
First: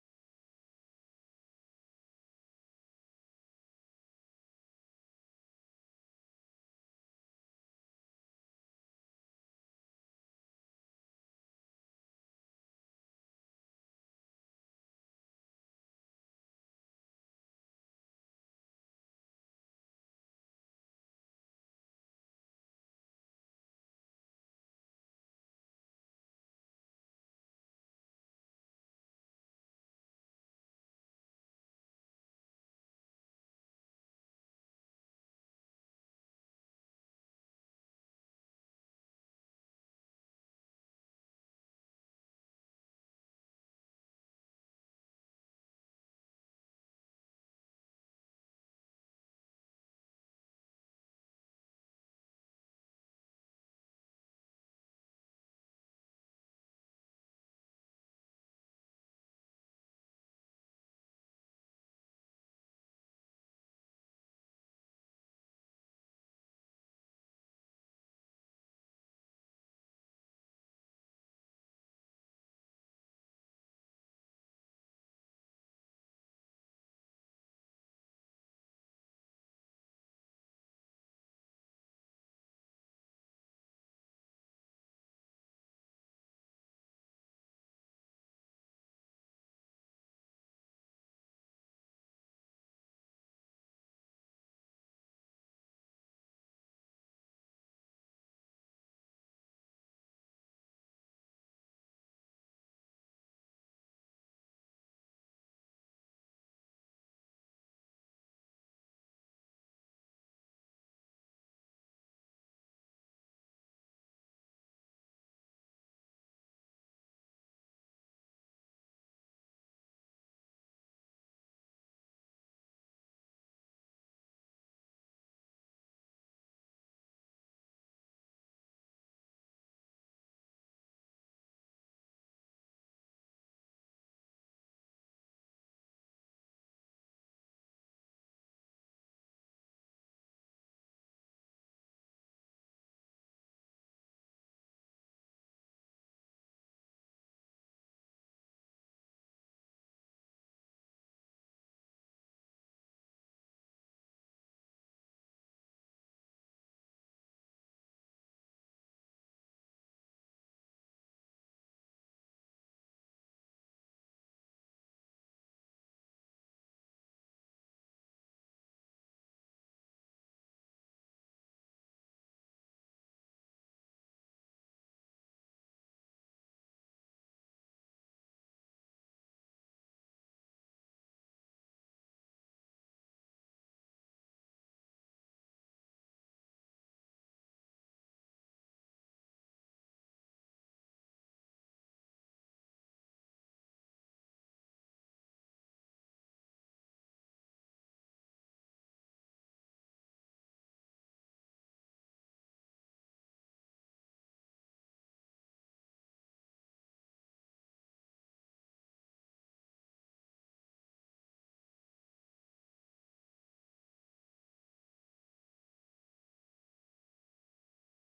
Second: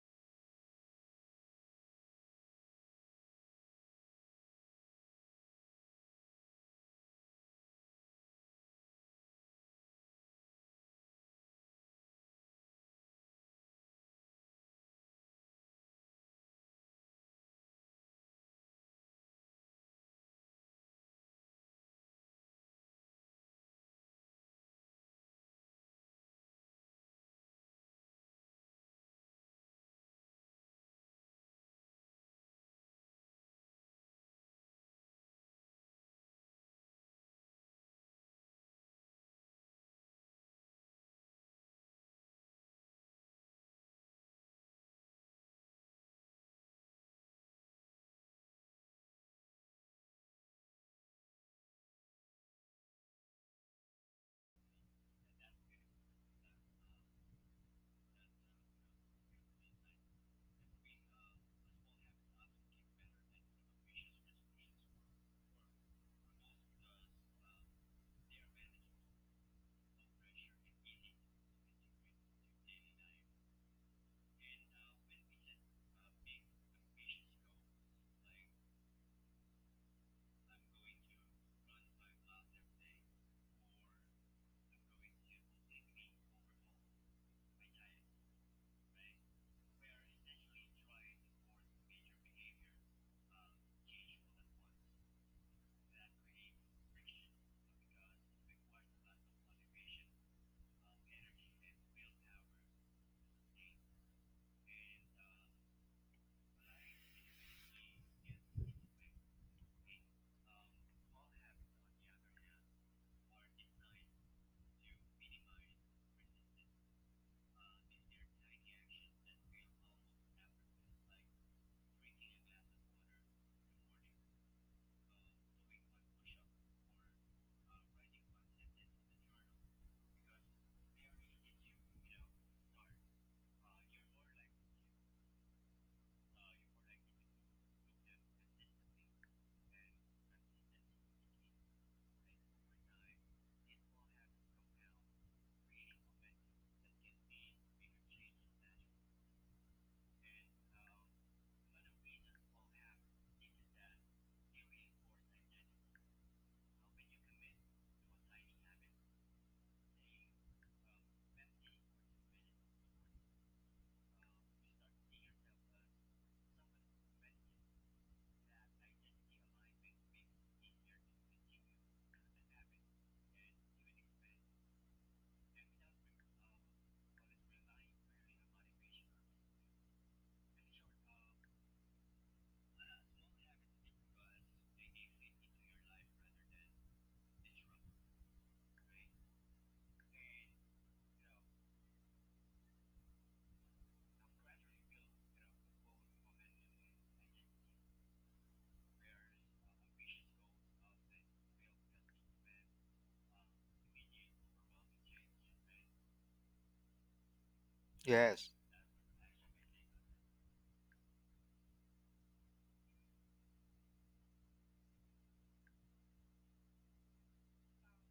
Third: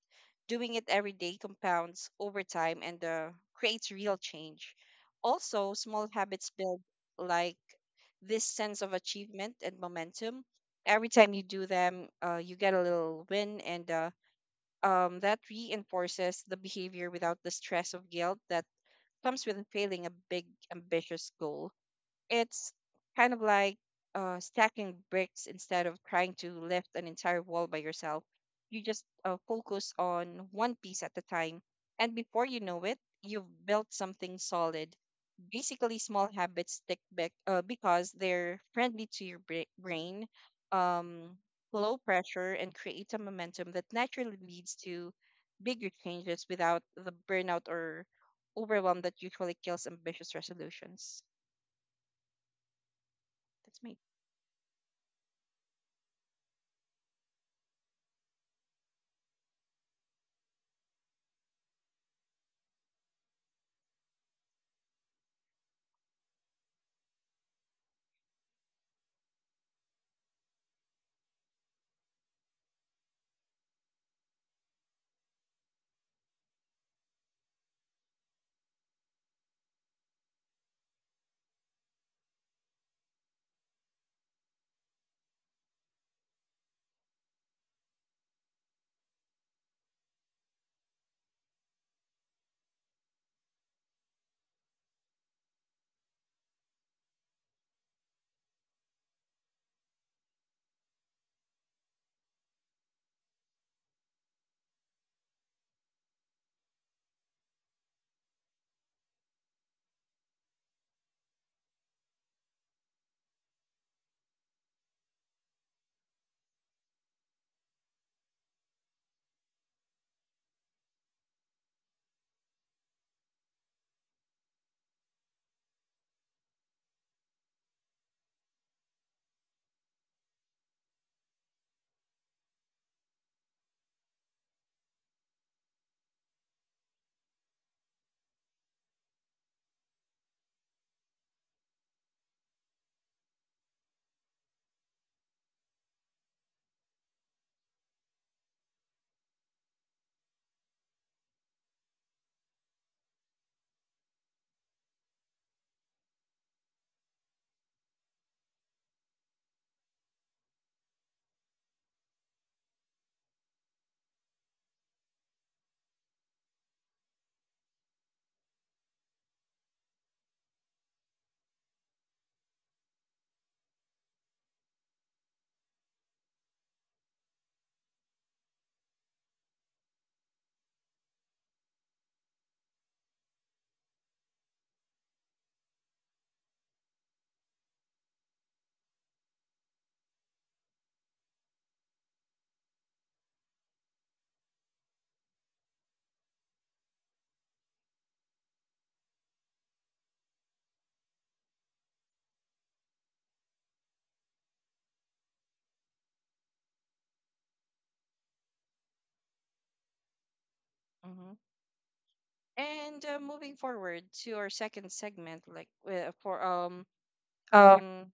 S1: doing it every day compounds over time and creates real change. Also, small habits build like this sense of achievement and momentum. Every time you do them, you get a little win, and that reinforces the behavior without the stress of guilt that comes with failing a big, ambitious goal. It's kind of like stacking bricks instead of trying to lift an entire wall by yourself. You just focus on one piece at a time. And before you know it, you've built something solid. Basically, small habits stick back, because they're friendly to your brain, um, low pressure, and create a momentum that naturally leads to bigger changes without the burnout or overwhelm that usually kills ambitious resolutions. That's me.
S2: yes.
S1: Mm-hmm. And moving forward to our second segment, like for um um,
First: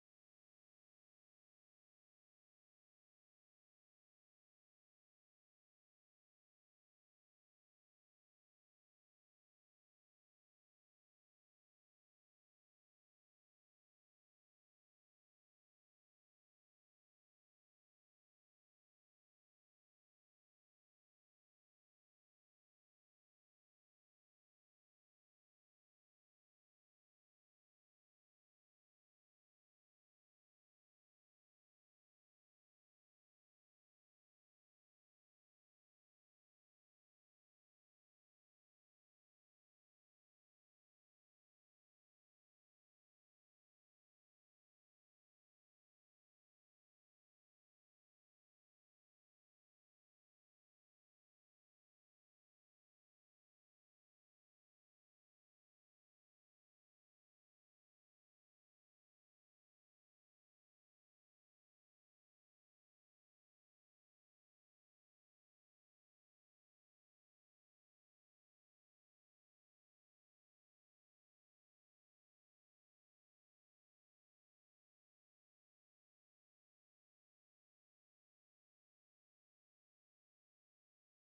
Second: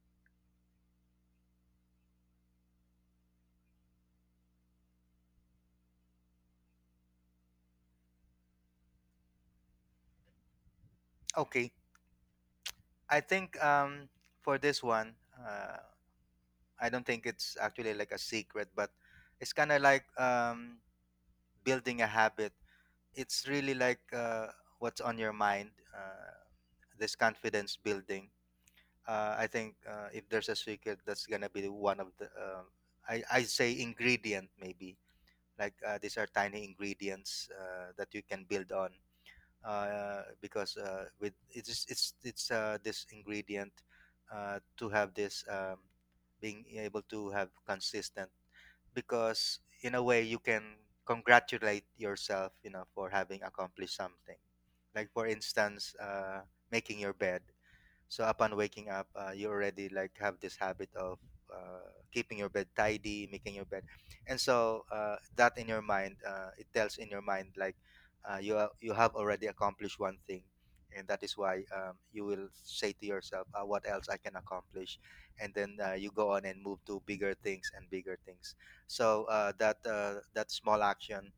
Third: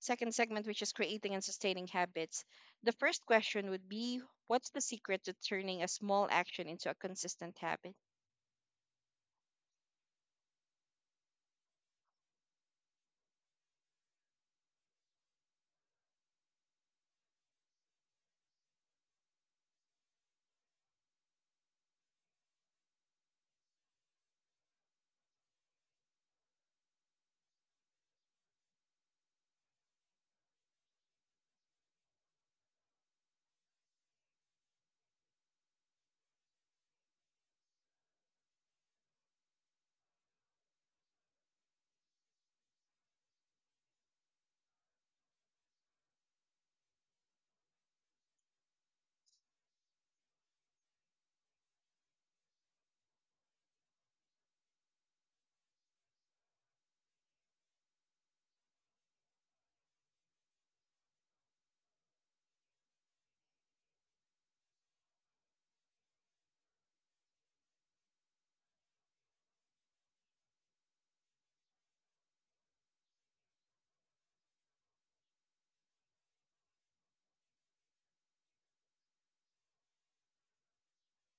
S1: second segment, which is creating and sustaining habits, the first question would be: what's the secret to turning a small action into a consistent habit?
S2: Okay, I think for this one, I don't think it's actually like a secret, but it's kind of like building a habit. It's really like what's on your mind. This confidence building, I think if there's a secret, that's gonna be one of the. I say ingredient maybe, like these are tiny ingredients that you can build on, because with it's this ingredient to have this, being able to have consistent, because in a way you can congratulate yourself, you know, for having accomplished something. Like, for instance, making your bed. So upon waking up, you already like have this habit of keeping your bed tidy, making your bed. And so that in your mind, it tells in your mind like you have already accomplished one thing, and that is why you will say to yourself, "What else I can accomplish?" And then you go on and move to bigger things, and bigger things. So that that small action,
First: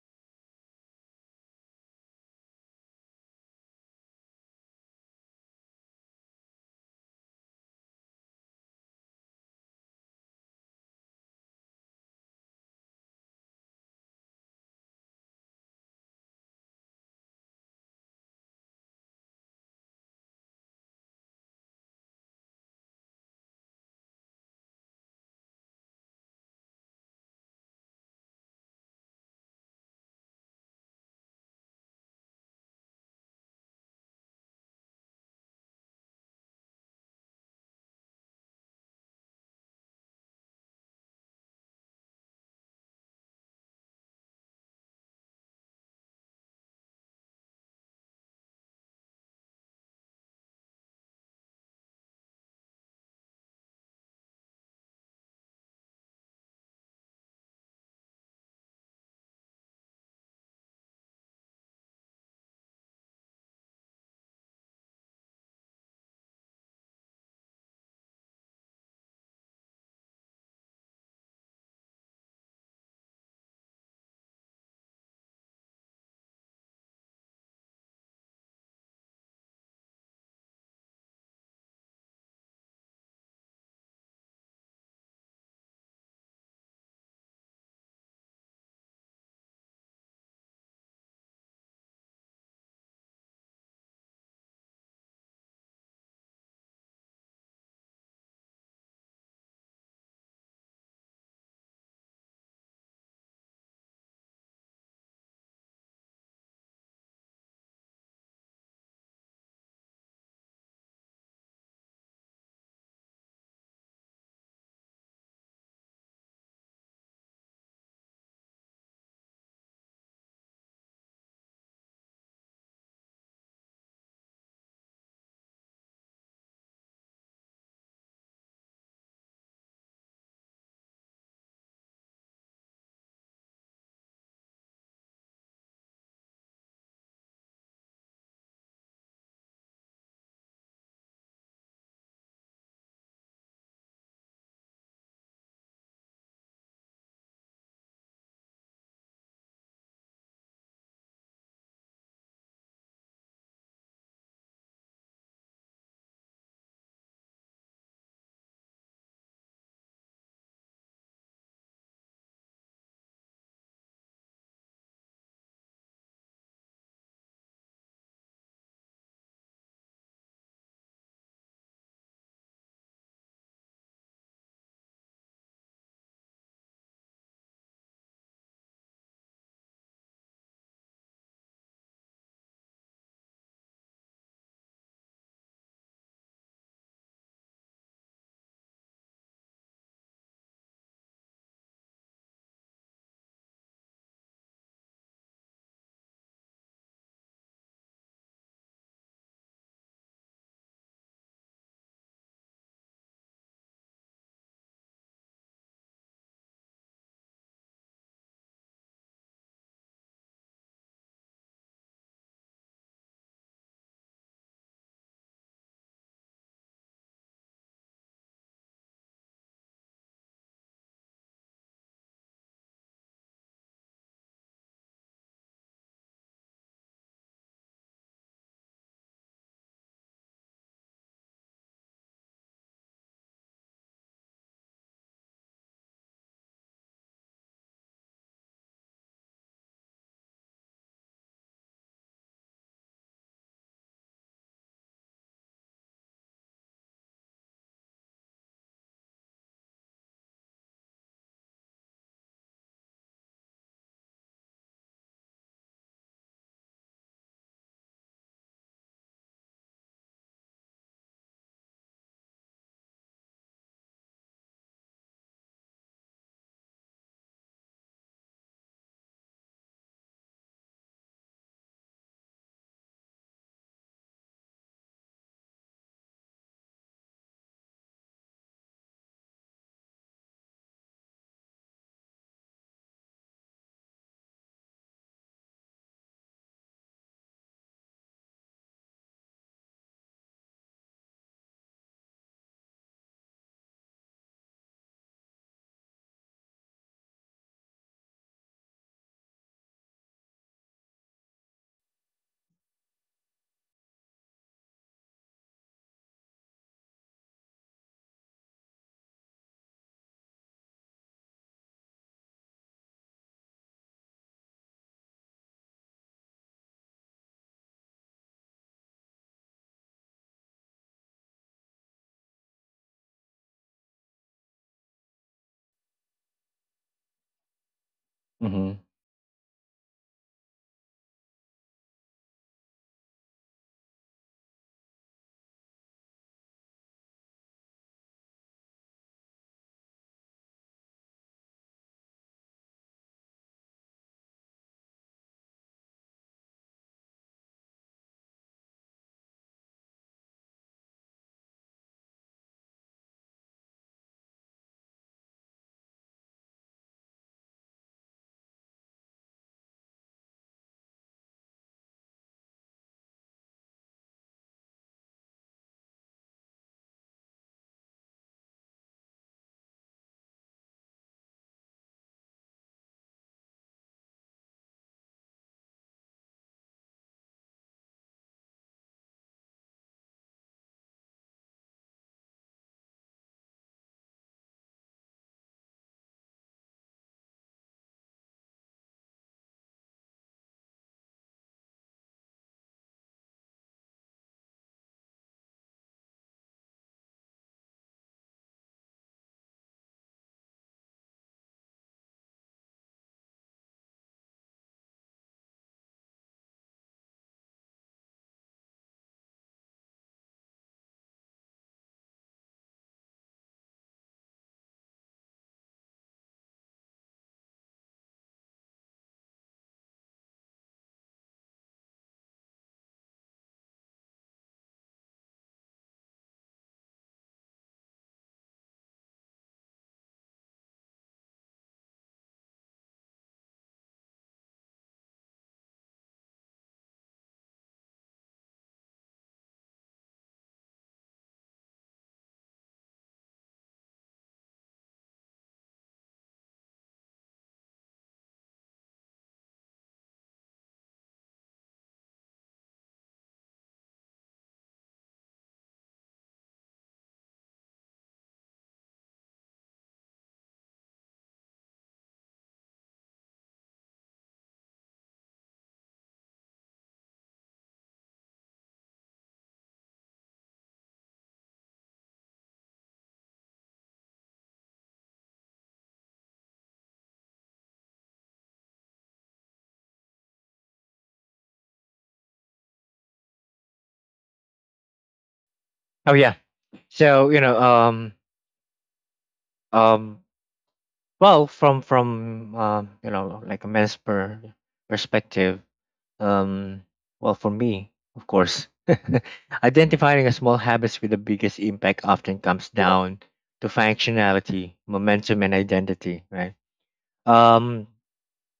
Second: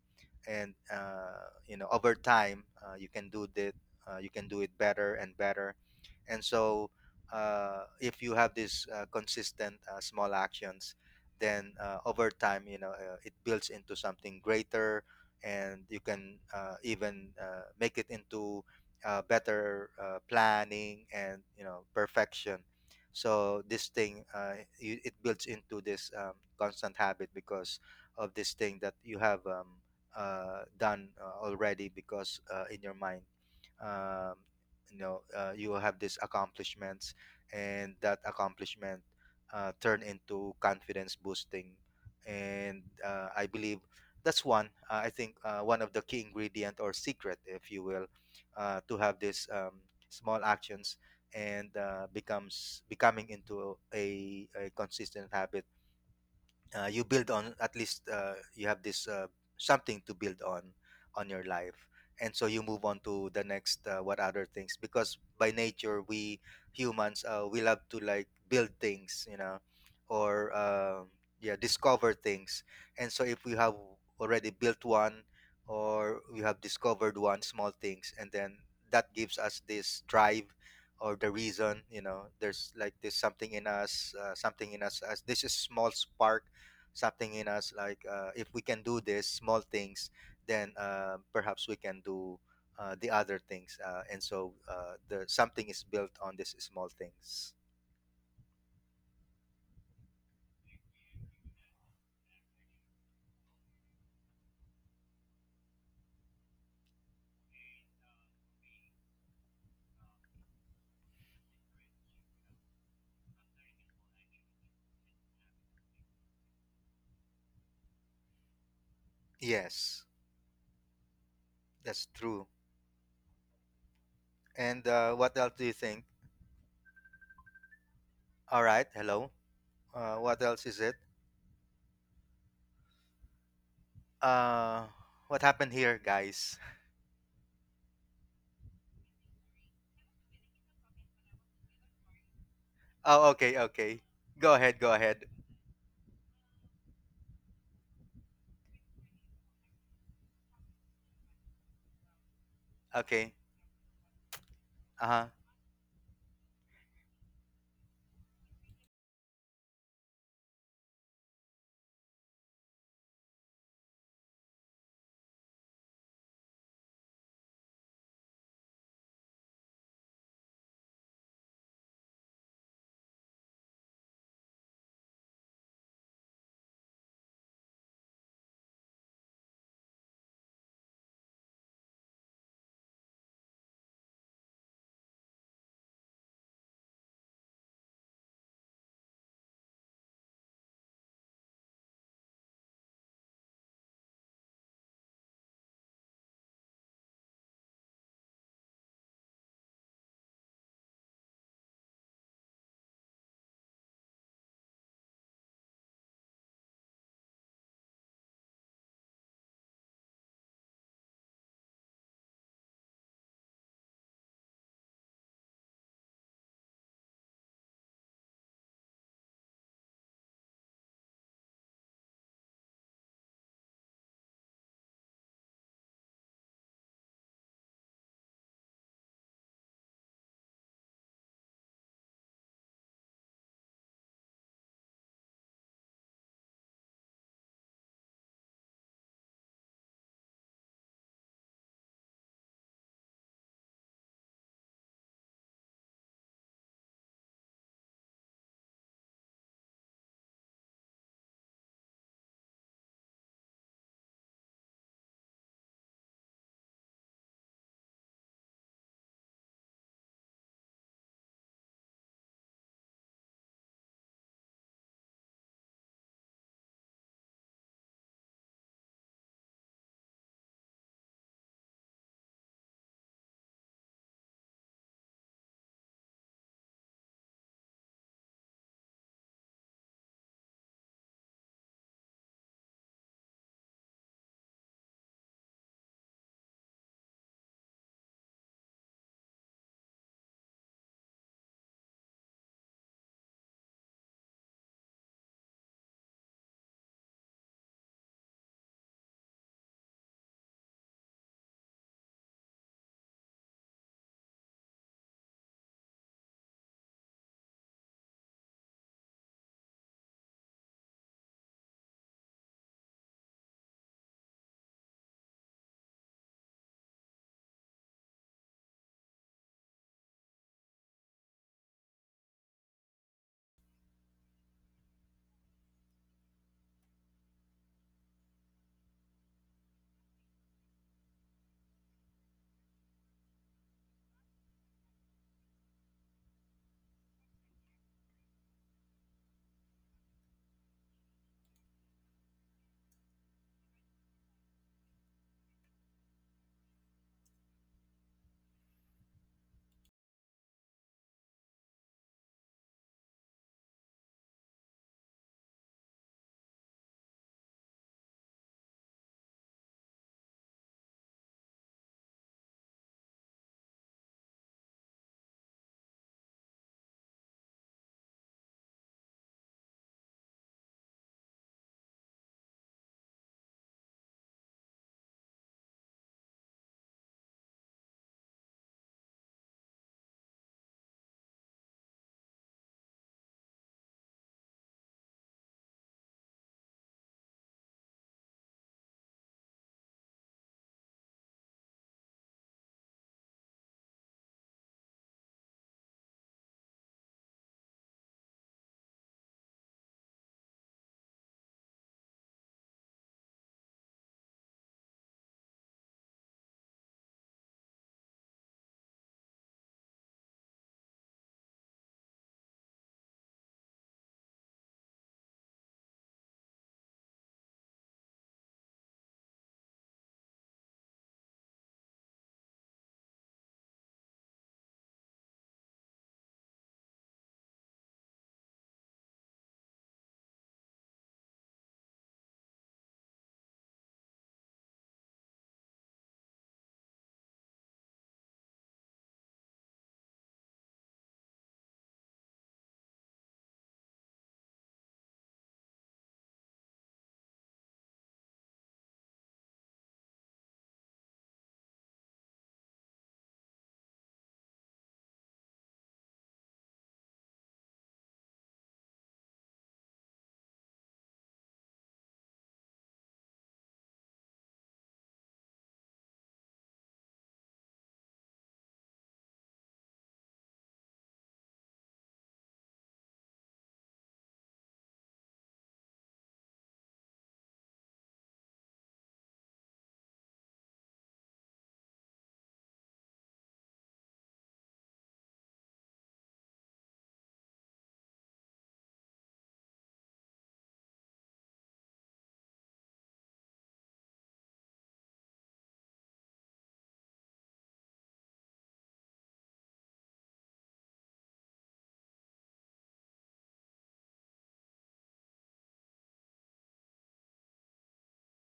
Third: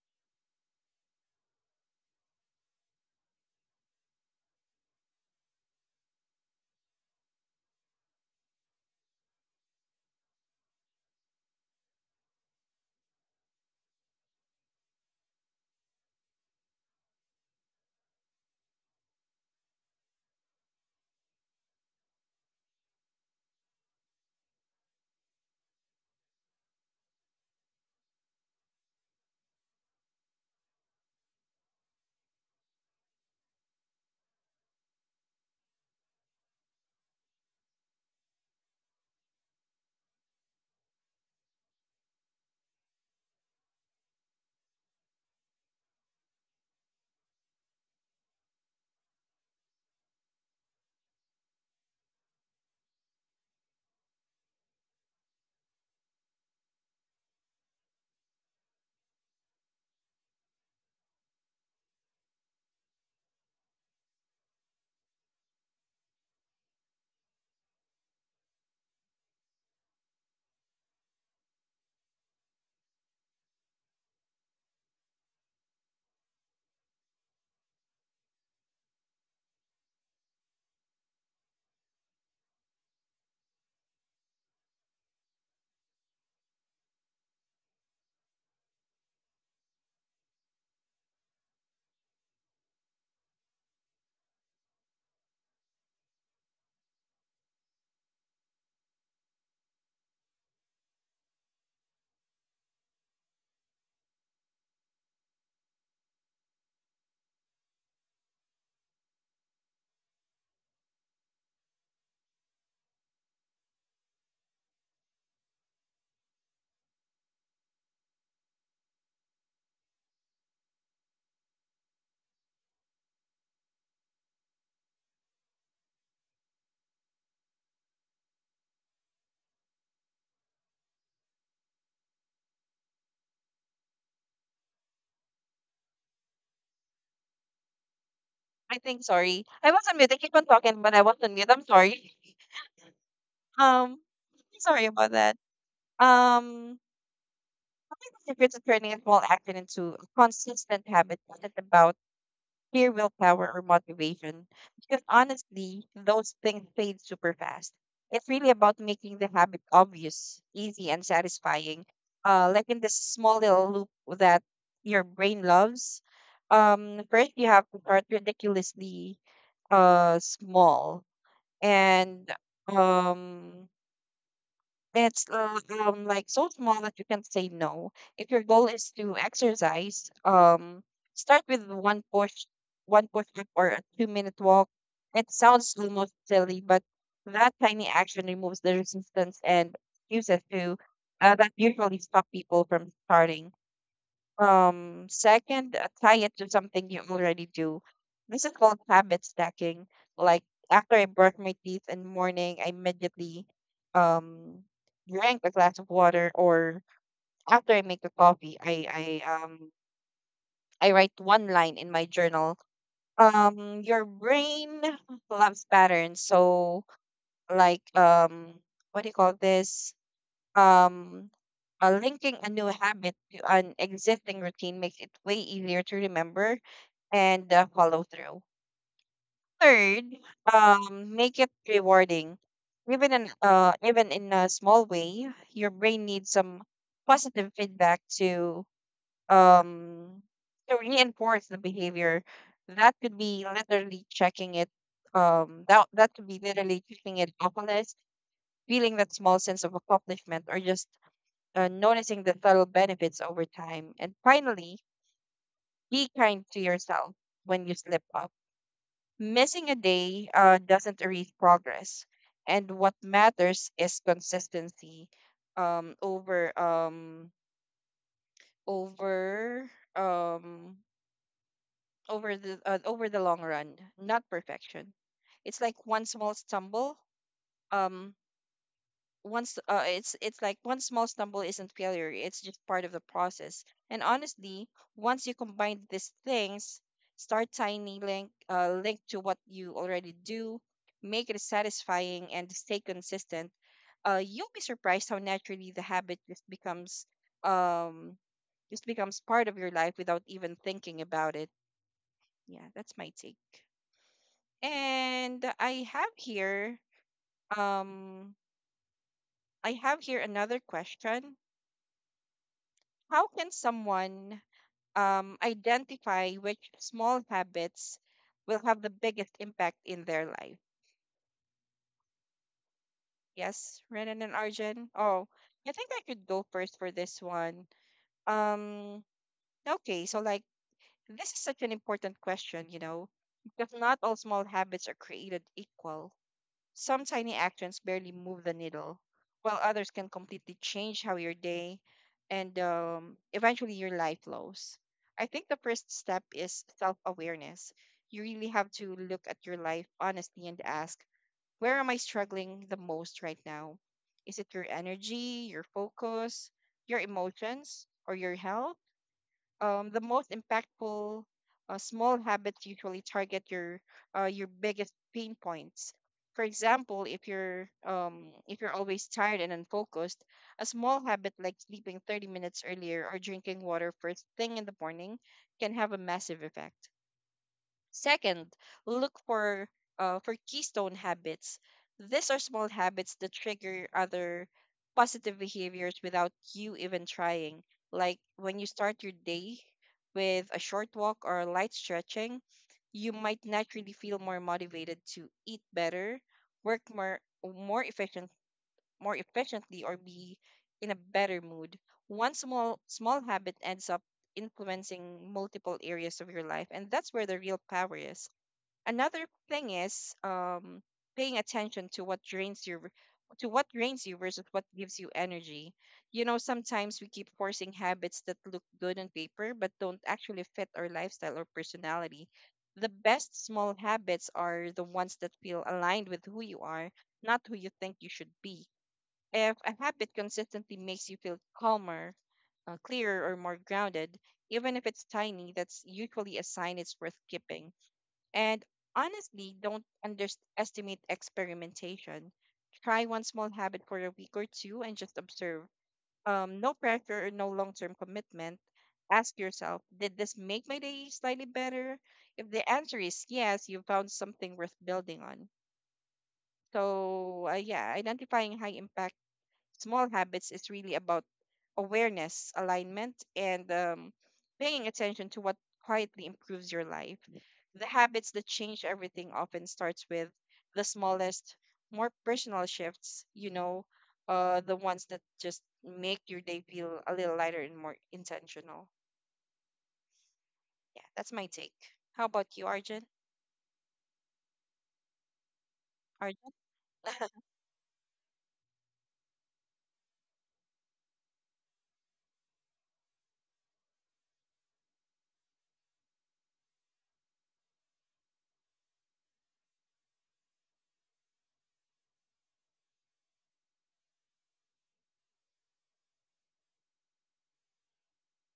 S2: and you know, over time, you can do that. You can do it better and better. And so if you have these consistent small actions, then over time, you know, it builds into something greater. And you can even make it into better planning, and you know, perfection. So this thing, you, it builds into this, constant habit because of this thing that you have, done already. Because in your mind, um, you know, you will have these accomplishments. And that accomplishment turn into confidence boosting. And I believe that's one, I think one of the key ingredient or secret, if you will, to have these, small actions and becomes becoming into a consistent habit. You build on, at least you have this something to build on your life. And so you move on to the next, what other things, because by nature we humans, we love to like build things, you know, or yeah, discover things. And so if we have already built one, or we have discovered one small things, and then that gives us this drive or the reason. You know, there's like this something in us, something in us as this is small spark, something in us, like, if we can do this small things, then perhaps we can do the other things. And so the something is built on these small things. Yes, that's true. And what else do you think? All right, hello. What else is it? uh, what happened here, guys?
S1: I think, sorry. I was on mute. I keep on talking, but I was on mute. I'm sorry.
S2: Oh, okay,
S1: Um,
S2: okay. Go ahead,
S1: Sorry
S2: go
S1: about
S2: ahead.
S1: that. Um, I think the secret to turning a small action into a consistent habit is about sheer
S2: Okay.
S1: willpower or motivation. Because
S2: Uh-huh.
S1: honestly, those things fade super fast. It's really about making the habit obvious, easy, and satisfying. Like in this small little loop that your brain loves. First, you have to start ridiculously small, and um it's like so small that you can say no. If your goal is to exercise, start with one push up or a 2 minute walk. It sounds almost silly, but that tiny action removes the resistance and excuses to that usually stop people from starting. Second, tie it to something you already do. This is called habit stacking. Like after I brush my teeth in the morning, I immediately um drink a glass of water, or after I make a coffee, I write one line in my journal. Your brain loves patterns, so like um, what do you call this? Um, Linking a new habit to an existing routine makes it way easier to remember and follow through. Third, make it rewarding. Even in a small way, your brain needs some positive feedback um to reinforce the behavior. That could be literally checking it. That that could be literally checking it off a list, feeling that small sense of accomplishment, or just noticing the subtle benefits over time. And finally, be kind to yourself when you slip up. Missing a day doesn't erase progress, and what matters is consistency um, over um, over um, over the long run, not perfection. It's like one small stumble um, it's like one small stumble isn't failure, it's just part of the process. And honestly, once you combine these things: start tiny, link to what you already do, make it satisfying, and stay consistent, you'll be surprised how naturally the habit um just becomes part of your life without even thinking about it. Yeah, that's my take. And I have here um I have here another question. How can someone identify which small habits will have the biggest impact in their life? Yes, Renan and Arjun. Oh, I think I could go first for this one.
S3: hmm
S1: Um, okay, so like this is such an important question, you know, because not all small habits are created equal. Some tiny actions barely move the needle, while others can completely change how your day and eventually your life flows. I think the first step is self awareness. You really have to look at your life honestly and ask, where am I struggling the most right now? Is it your energy, your focus, your emotions, or your health? The most impactful small habits usually target your biggest pain points. For example, if you're always tired and unfocused, a small habit like sleeping 30 minutes earlier or drinking water first thing in the morning can have a massive effect. Second, look for for keystone habits. These are small habits that trigger other positive behaviors without you even trying. Like when you start your day with a short walk or light stretching, you might naturally feel more motivated to eat better, work more efficiently or be in a better mood. One small habit ends up influencing multiple areas of your life, and that's where the real power is. Another thing is paying attention to what drains you versus what gives you energy. You know, sometimes we keep forcing habits that look good on paper but don't actually fit our lifestyle or personality. The best small habits are the ones that feel aligned with who you are, not who you think you should be. If a habit consistently makes you feel calmer, clearer, or more grounded, even if it's tiny, that's usually a sign it's worth keeping. And honestly, don't underestimate experimentation. Try one small habit for a week or two and just observe. No pressure or no long term commitment. Ask yourself, did this make my day slightly better? If the answer is yes, you found something worth building on. So, yeah, identifying high impact small habits is really about awareness, alignment, and paying attention to what quietly improves your life. The habits that change everything often starts with the smallest, more personal shifts, you know, the ones that just make your day feel a little lighter and more intentional. Yeah, that's my take. How about you, Arjun?
S3: Oh, yeah.
S1: Arjun,
S3: So you know, um, um, well, from like a men's perspective, um, well, for me, of course, identifying a small habits with the biggest impact often comes down to functionality, momentum, and identity, right? Um,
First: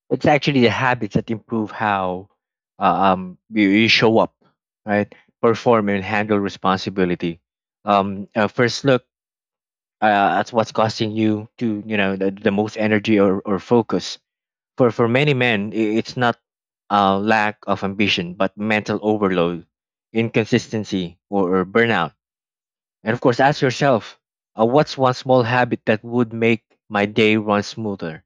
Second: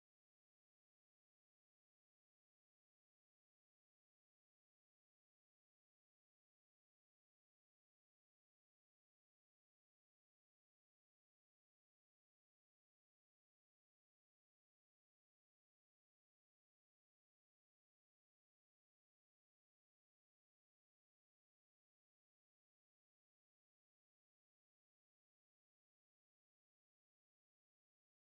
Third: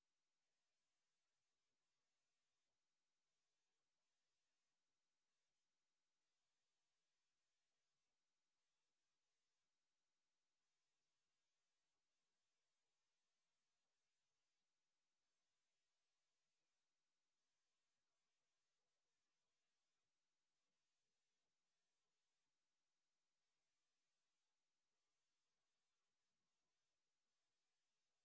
S3: it's actually the habits that improve how you show up, right? Perform and handle responsibility. First look, that's what's costing you to, you know, the most energy or focus. For many men, it's not a lack of ambition but mental overload, inconsistency, or burnout. And of course, ask yourself, what's one small habit that would make my day run smoother,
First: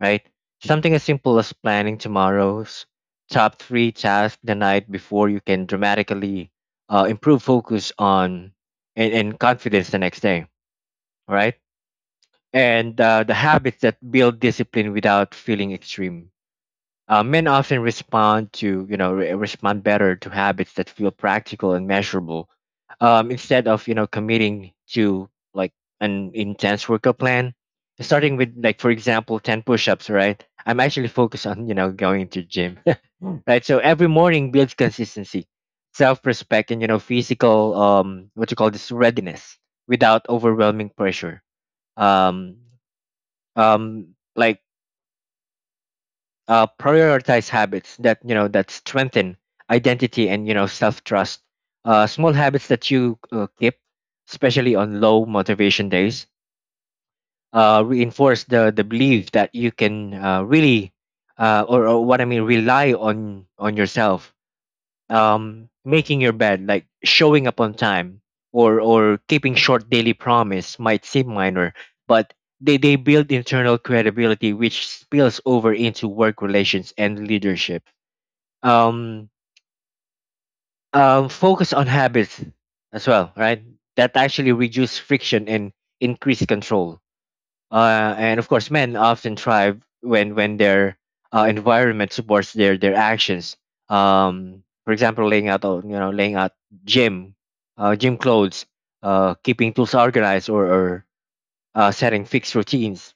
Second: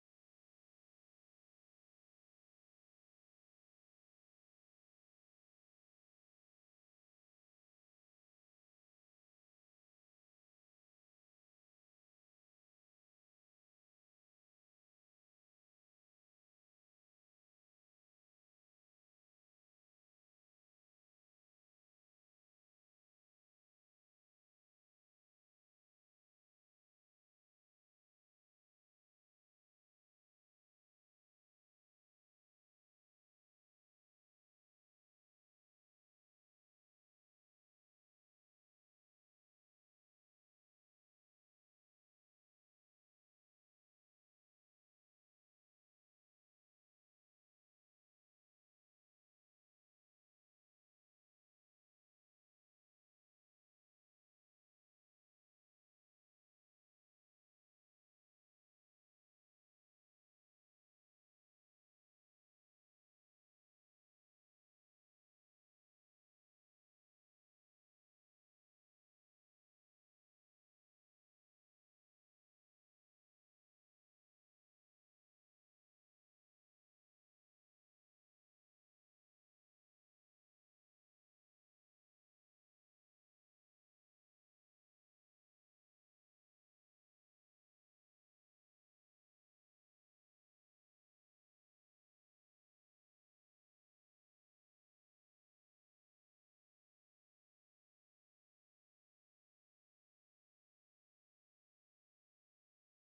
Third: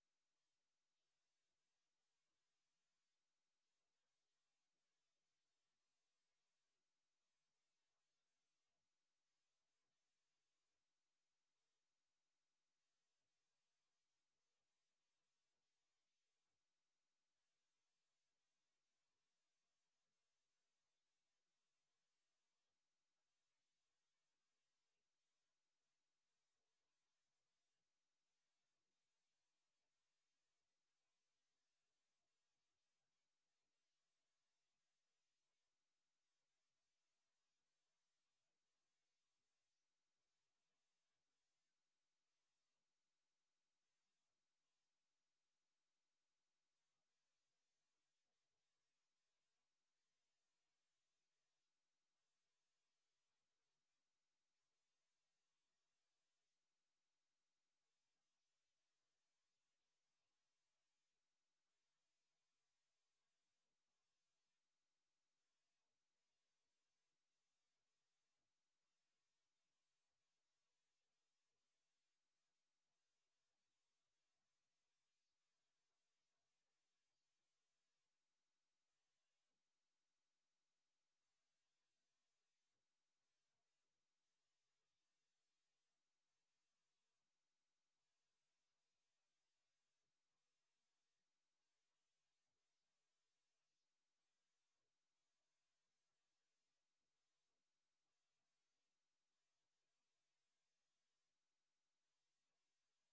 S3: right? Something as simple as planning tomorrow's top three tasks the night before, you can dramatically improve focus on and confidence the next day. Right. And the habits that build discipline without feeling extreme. Men often respond to, you know, respond better to habits that feel practical and measurable, instead of, you know, committing to like an intense workout plan. Starting with, like, for example, 10 push-ups, right? I'm actually focused on, you know, going to gym, right? So every morning builds consistency, self-respect, and, you know, physical, um, what you call this, readiness without overwhelming pressure. um um, like, prioritize habits that, you know, that strengthen identity and, you know, self trust. Small habits that you keep, especially on low motivation days, reinforce the belief that you can, really, or what I mean, rely on yourself. Um, making your bed, like showing up on time, or keeping short daily promise might seem minor, but they build internal credibility which spills over into work relations and leadership. Um, Focus on habits as well, right? That actually reduce friction and increase control. And of course, men often thrive when their environment supports their actions. For example, laying out gym, gym clothes, keeping tools organized, or setting fixed routines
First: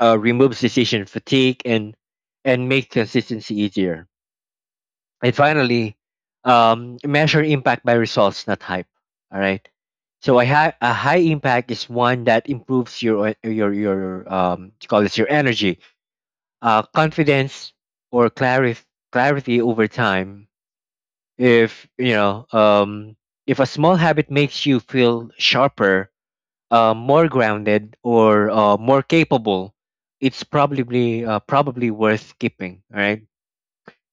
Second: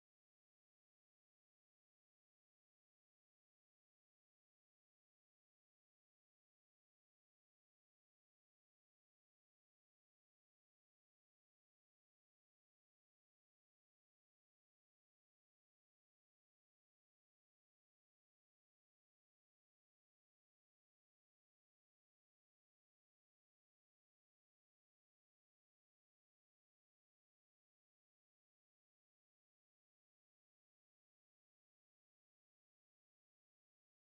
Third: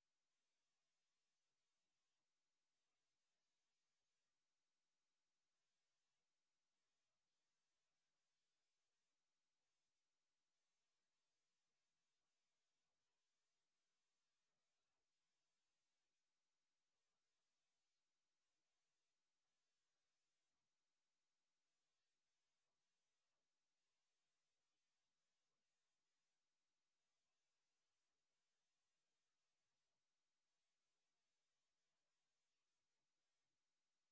S3: removes decision fatigue and make consistency easier. And finally, measure impact by results, not hype. All right. So a high impact is one that improves your, o- your your to call this your energy, confidence, or clarity over time. If you know If a small habit makes you feel sharper, more grounded, or more capable, it's probably worth keeping. All right.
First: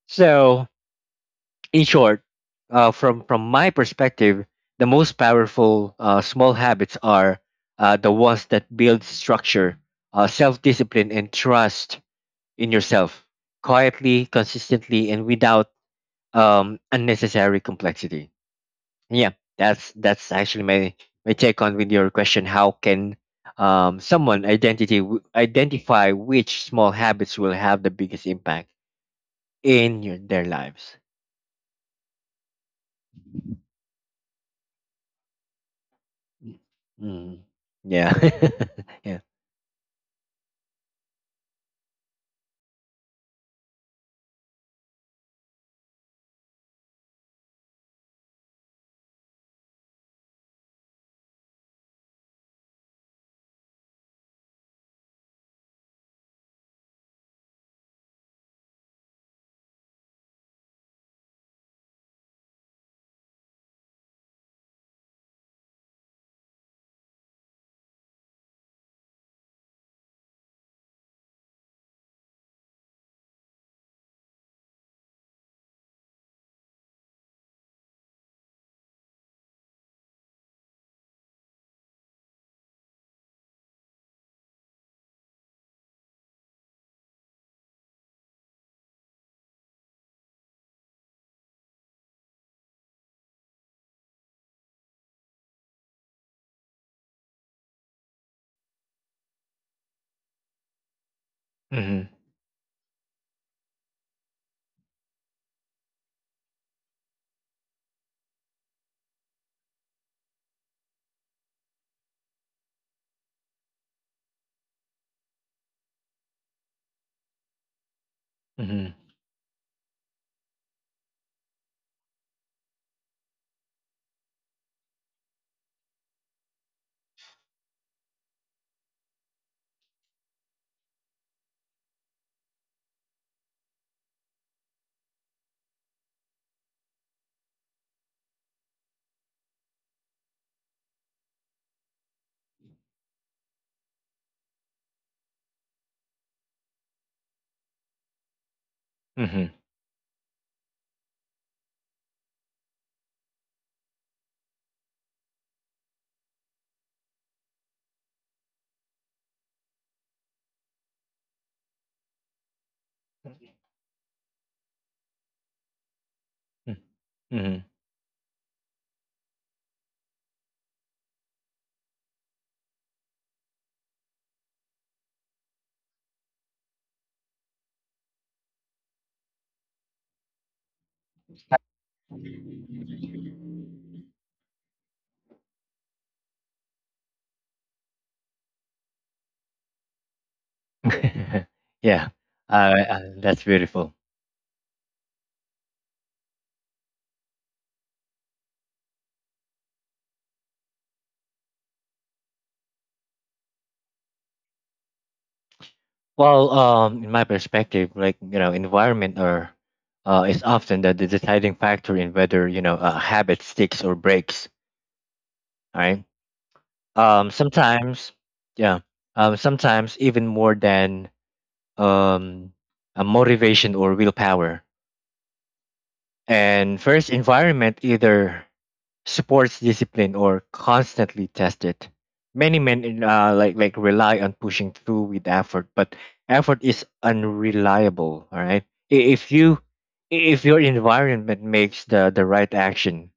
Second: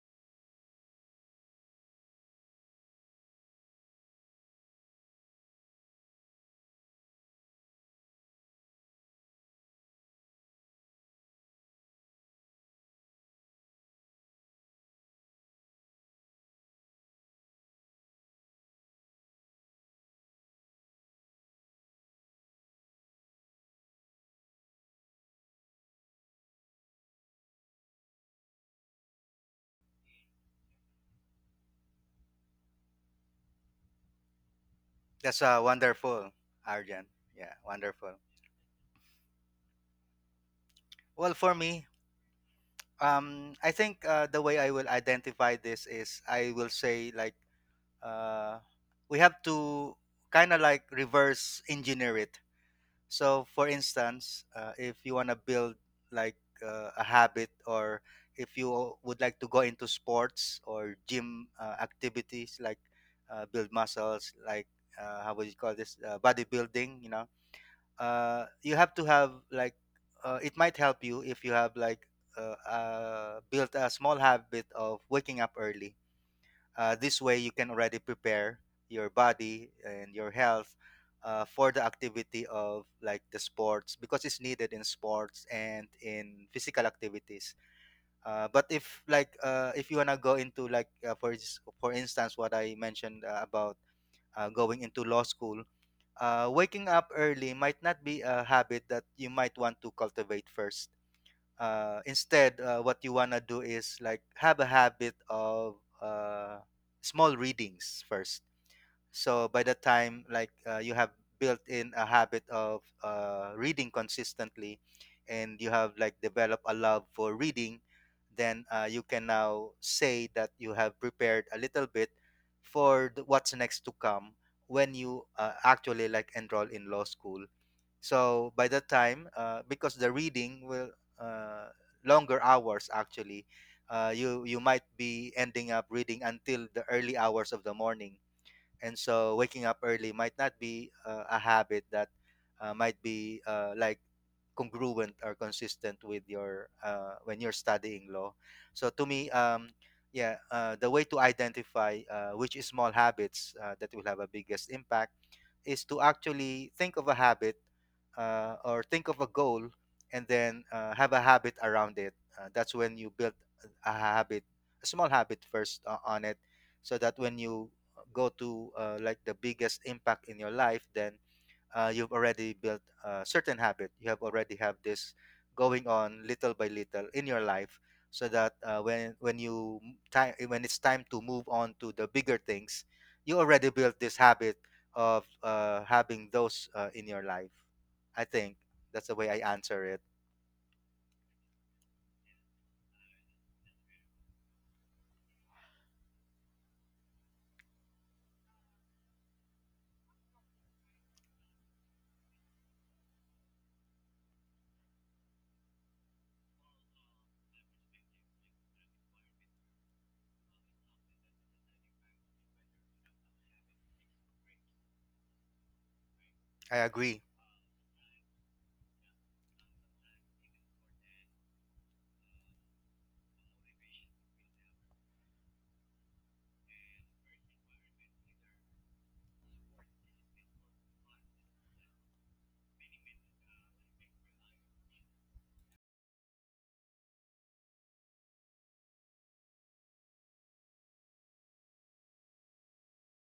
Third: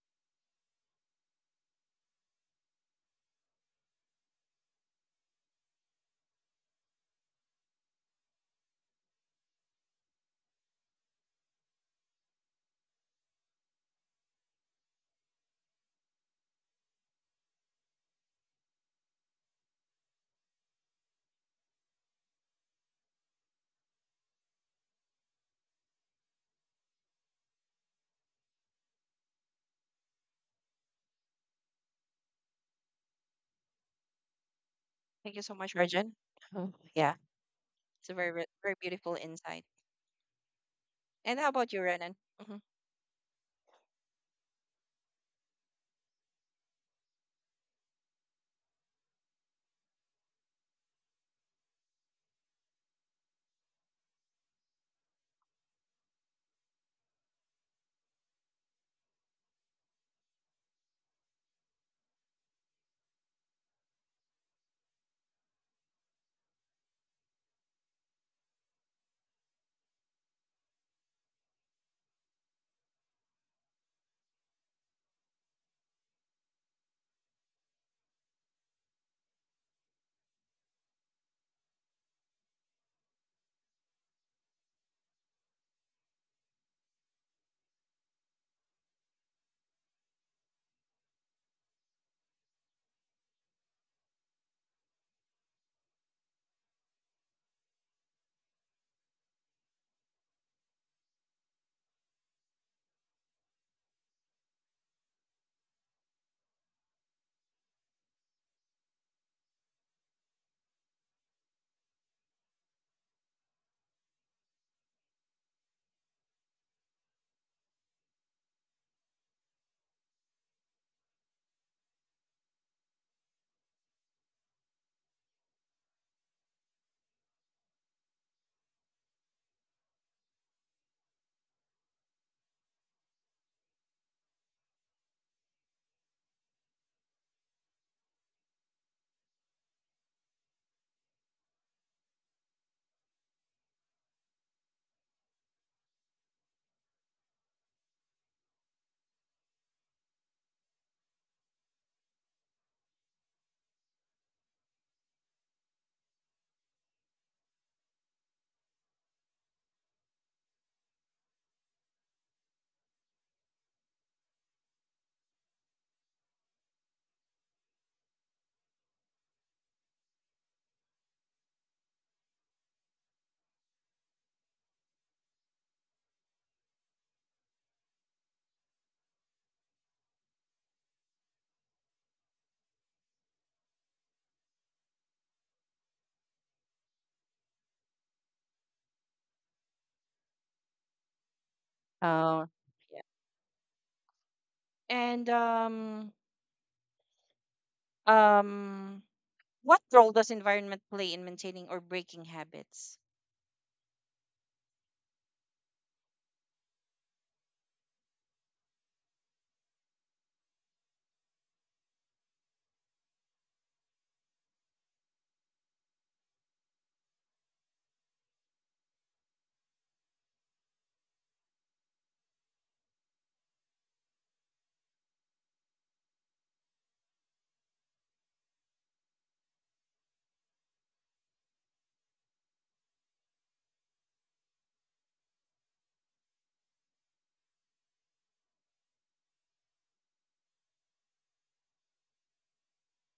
S3: So in short, from my perspective, the most powerful small habits are the ones that build structure, self discipline, and trust in yourself, quietly, consistently, and without unnecessary complexity. Yeah, that's actually my take on with your question. How can someone identify which small habits will have the biggest impact in their lives?
S1: thank you
S2: That's
S1: so much, Arjun.
S2: wonderful.
S3: Mm.
S1: Oh,
S2: Arjan,
S1: yeah,
S3: Mm.
S2: yeah,
S1: it's
S2: wonderful.
S3: Yeah.
S1: a very, re- very beautiful
S3: Yeah.
S1: insight.
S2: Well,
S1: And how
S2: for
S1: about you,
S2: me,
S1: Renan? Hmm.
S2: I think the way I will identify this is I will say like, uh, we have to kind of like reverse engineer it. So, for instance, if you want to build like a habit, or if you would like to go into sports or gym activities, like build muscles, like how would you call this, bodybuilding? You know, you have to have like it might help you if you have like built a small habit of waking up early. This way you can already prepare your body and your health for the activity of like the sports, because it's needed in sports and in physical activities. But if like if you wanna go into like for instance, what I mentioned about going into law school, waking up early might not be a habit that you might want to cultivate first.
S3: Mhm.
S2: Instead, what you want to do is like have a habit of uh, small readings first. So by the time like you have built in a habit of reading consistently, and you have like developed a love for reading, then
S3: Mhm.
S2: you can now say that you have prepared a little bit for the, what's next to come when you actually like enroll in law school. So by the time, because the reading will uh, longer hours actually, you might be ending up reading until the early hours of the morning. And so waking up early might not be a habit that might be like congruent or consistent with your when you're studying law. So to me,
S3: Mhm.
S2: yeah, the way to identify which is small habits that will have a biggest impact is to actually think of a habit or think of a goal, and then have a habit around it. That's when you build a habit, a small habit first on it,
S3: Mm.
S2: so that when you
S3: Mhm.
S2: go to like the biggest impact in your life, then you've already built a certain habit, you have already have this going on little by little in your life. So that when you time, when it's time to move on to the bigger things, you already built this habit of having those in your life. I think that's the way I answer it.
S3: Yeah.
S1: Oh,
S3: That's beautiful.
S1: and um, what role does environment play in maintaining or breaking habits?
S3: Well, in my perspective, like, you know, environment or is often the deciding factor in whether, you know, a habit sticks or breaks. Right.
S2: I agree,
S3: Sometimes, yeah. Sometimes even more than, um, a motivation or willpower. And first, environment either supports discipline or constantly test it. Many men in, like rely on pushing through with effort, but effort is unreliable. All right, if you, if your environment makes the right action,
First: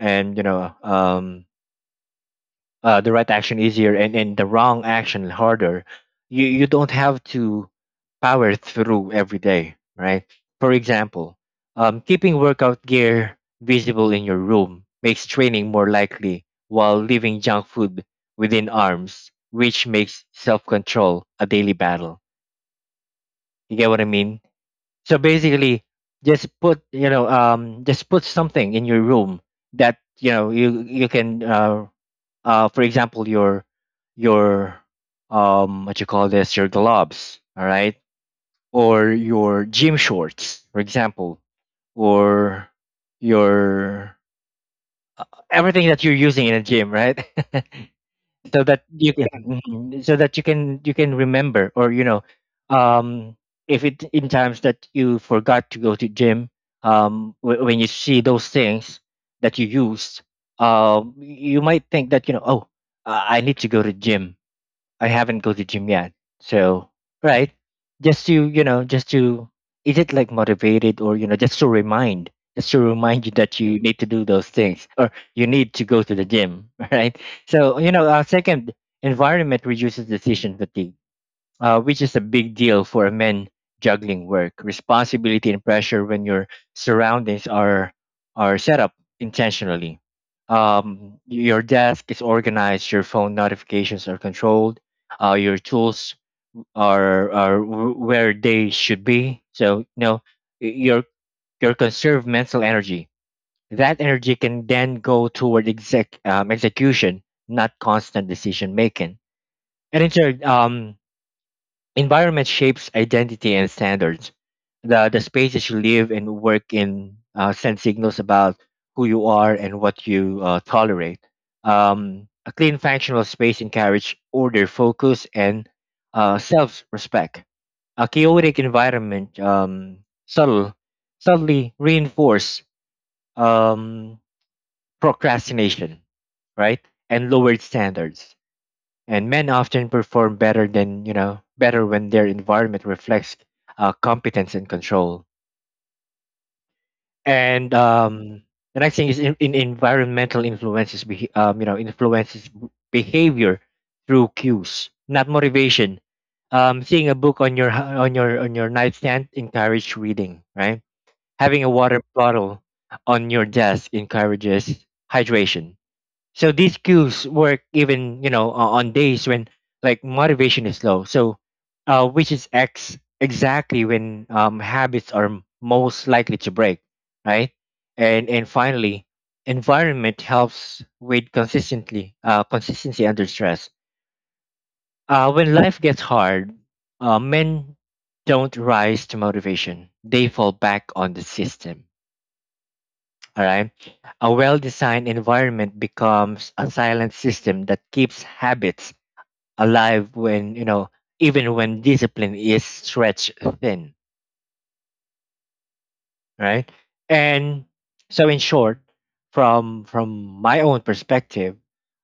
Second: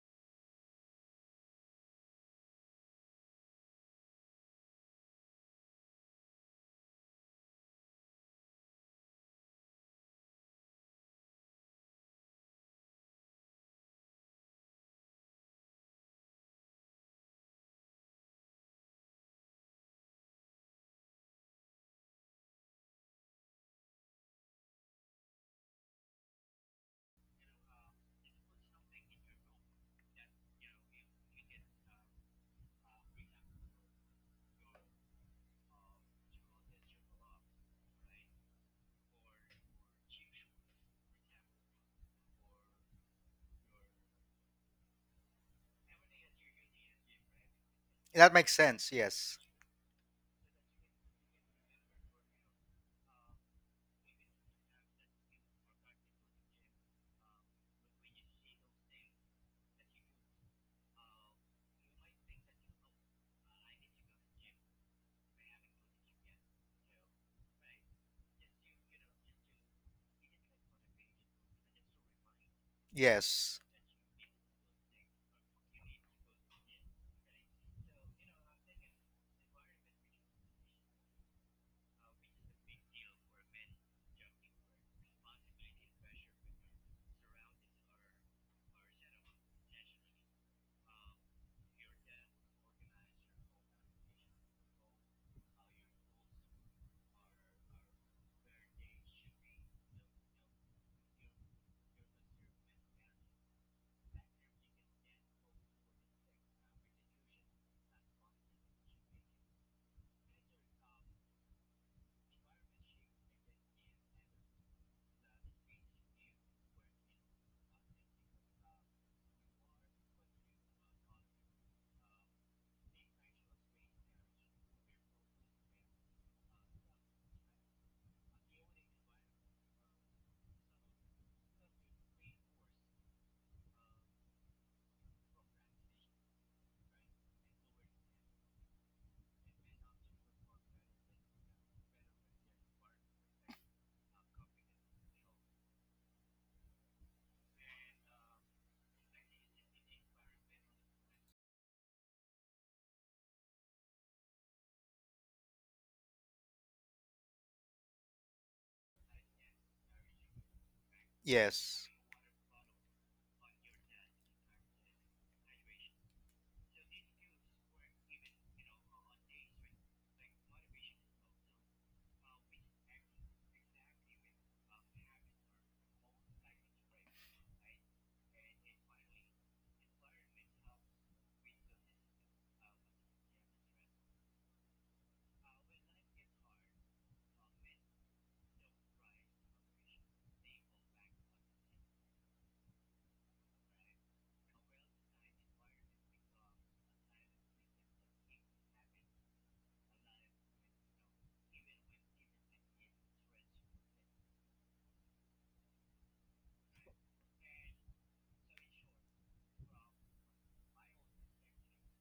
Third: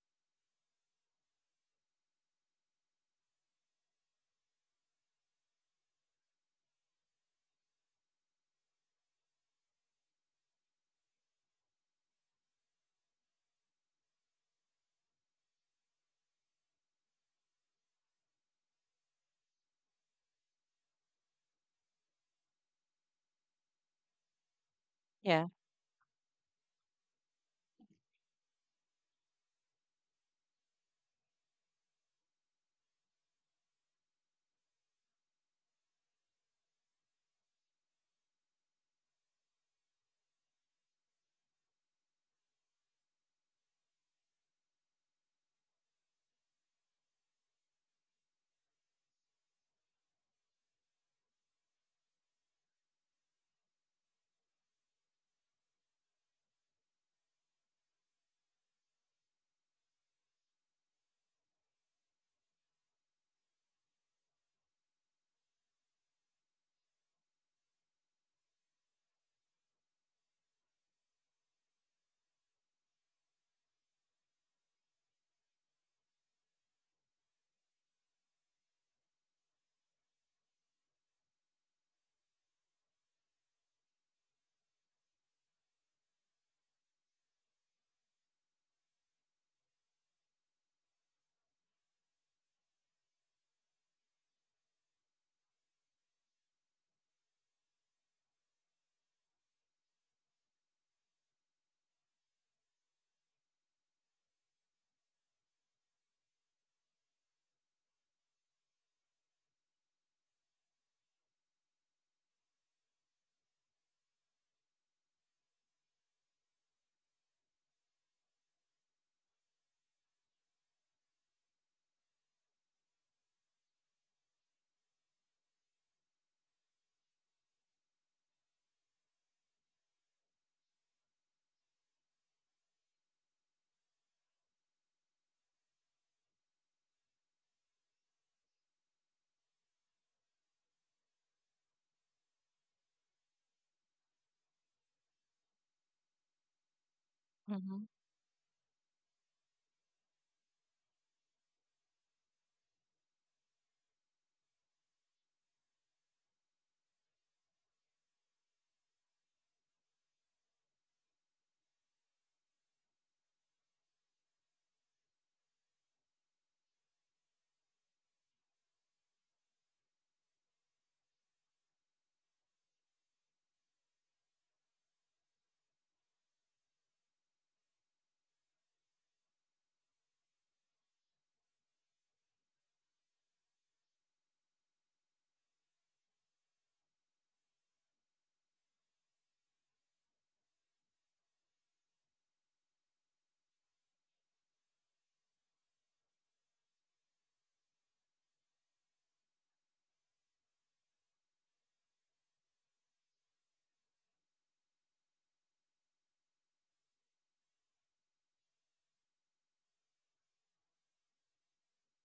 S3: and, the right action easier, and the wrong action harder. You don't have to power through every day, right? For example, keeping workout gear visible in your room makes training more likely, while leaving junk food within arms, which makes self control a daily battle. You get what I mean? So
S1: Yeah.
S3: basically, just put, just put something in your room that, you know, you can, for example, your what you call this your gloves, all right, or your gym shorts, for example, or your everything that you're using in a gym, right?
S2: that makes
S3: So that
S2: sense.
S3: you, yeah,
S2: Yes,
S3: can, so that you can, you can remember, or, you know, um if it, in times that you forgot to go to gym, when you see those things that you used, um, you might think that, you know, oh, I need to go to gym. I haven't go to gym yet. So, right, just to, you know, just to, is it like motivated, or, you know, just to remind you that
S2: yes,
S3: you need to do those things or you need to go to the gym, right? So, you know, our second, environment reduces decision fatigue, which is a big deal for men juggling work, responsibility, and pressure. When your surroundings are set up intentionally. Your desk is organized, your phone notifications are controlled, your tools are where they should be. So, you know, y- your your conserved mental energy. That energy can then go toward execution, not constant decision making. And in turn, environment shapes identity and standards. The spaces you live and work in send signals about who you are and what you tolerate. A clean, functional space encourages order, focus, and self-respect. A chaotic environment, subtle, subtly reinforce, um, procrastination, right, and lowered standards. And men often perform better than you know better when their environment reflects competence and control. and
S1: Hmm.
S3: um the next thing is, in environmental influences behe- you know influences behavior through cues, not motivation. Um, seeing a book on your h- on your nightstand encourages reading, right? Having a
S2: yes,
S3: water bottle on your desk encourages hydration. So these cues work even, you know, on days when like motivation is low. So, which is ex exactly when, habits are most likely to break, right? And finally, environment helps with consistently consistency under stress. When life gets hard, men don't rise to motivation; they fall back on the system, all right. A well designed environment becomes a silent system that keeps habits alive when, you know, even when discipline is stretched thin. Right. And so, in short, from my own perspective,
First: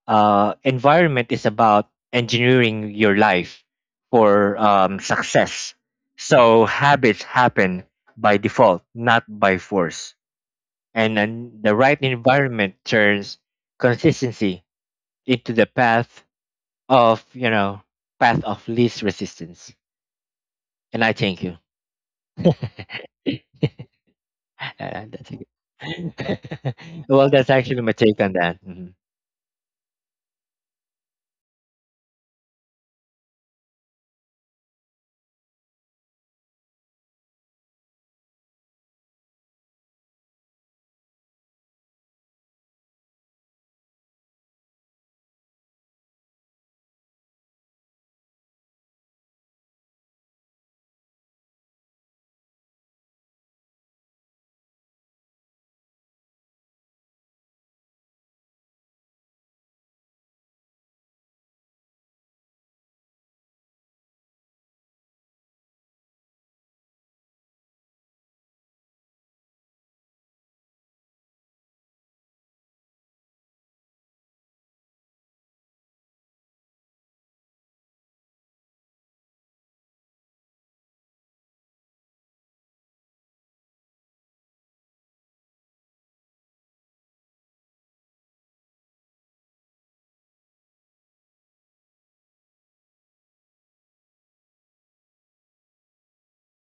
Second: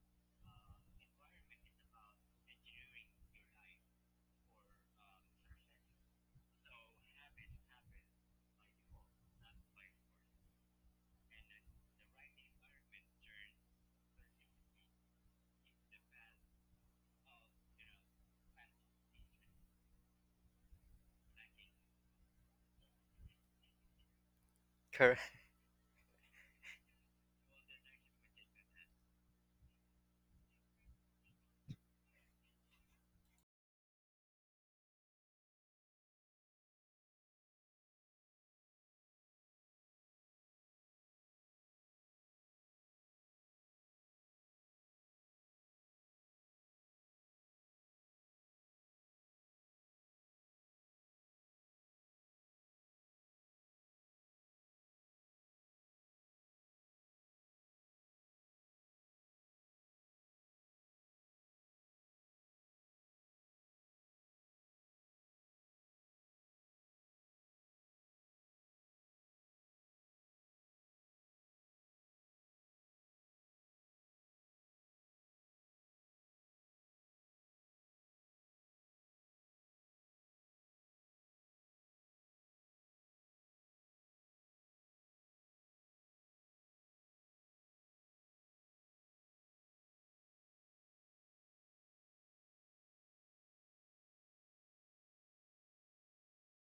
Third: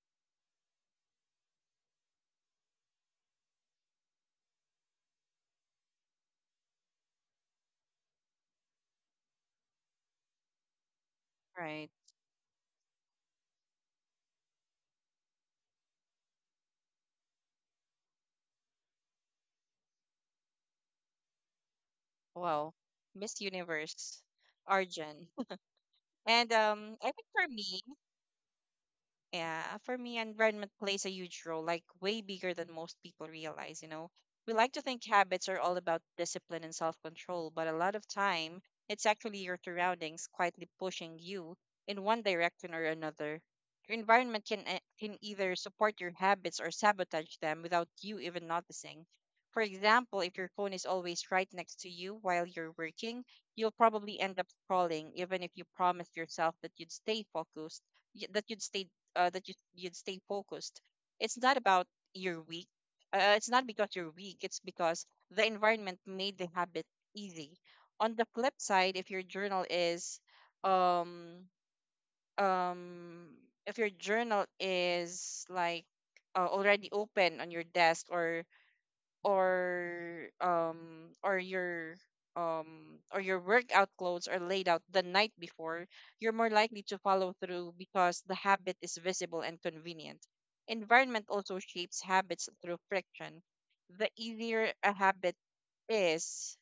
S3: environment is about engineering your life for, success. So habits happen by default, not by force, and then the
S1: Right.
S3: right environment turns consistency into the path of, you know, path of least resistance. And I thank you.
S1: Wow. Miss Universe,
S3: Uh,
S1: Arjun.
S3: that's
S2: correct.
S3: a-
S1: And
S3: good-
S1: I think
S3: well,
S1: for
S3: that's actually
S1: me,
S3: my take on that. Mhm.
S1: yeah, for me, environment plays a huge role, like way bigger than most people realize, you know. We like to think habits are all about discipline and self-control, but a lot of time, it's actually your surroundings quietly pushing you in one direction or another. Your environment can can either support your habits or sabotage them without you even noticing. For example, if your phone is always right next to you while you're working, you'll probably end up scrolling, even if you promised yourself that you'd stay focused y- that you'd stay that you you'd stay focused. It's not about you're weak. It's not because you're weak. It's because the environment made the habit easy. On the flip side, if your journal is, um, um, if your journal is like already open on your desk or um or your or your workout clothes are laid out the night before, you're more likely to follow through because the habit is visible and convenient. Environment also shapes habits through friction. The easier a habit is,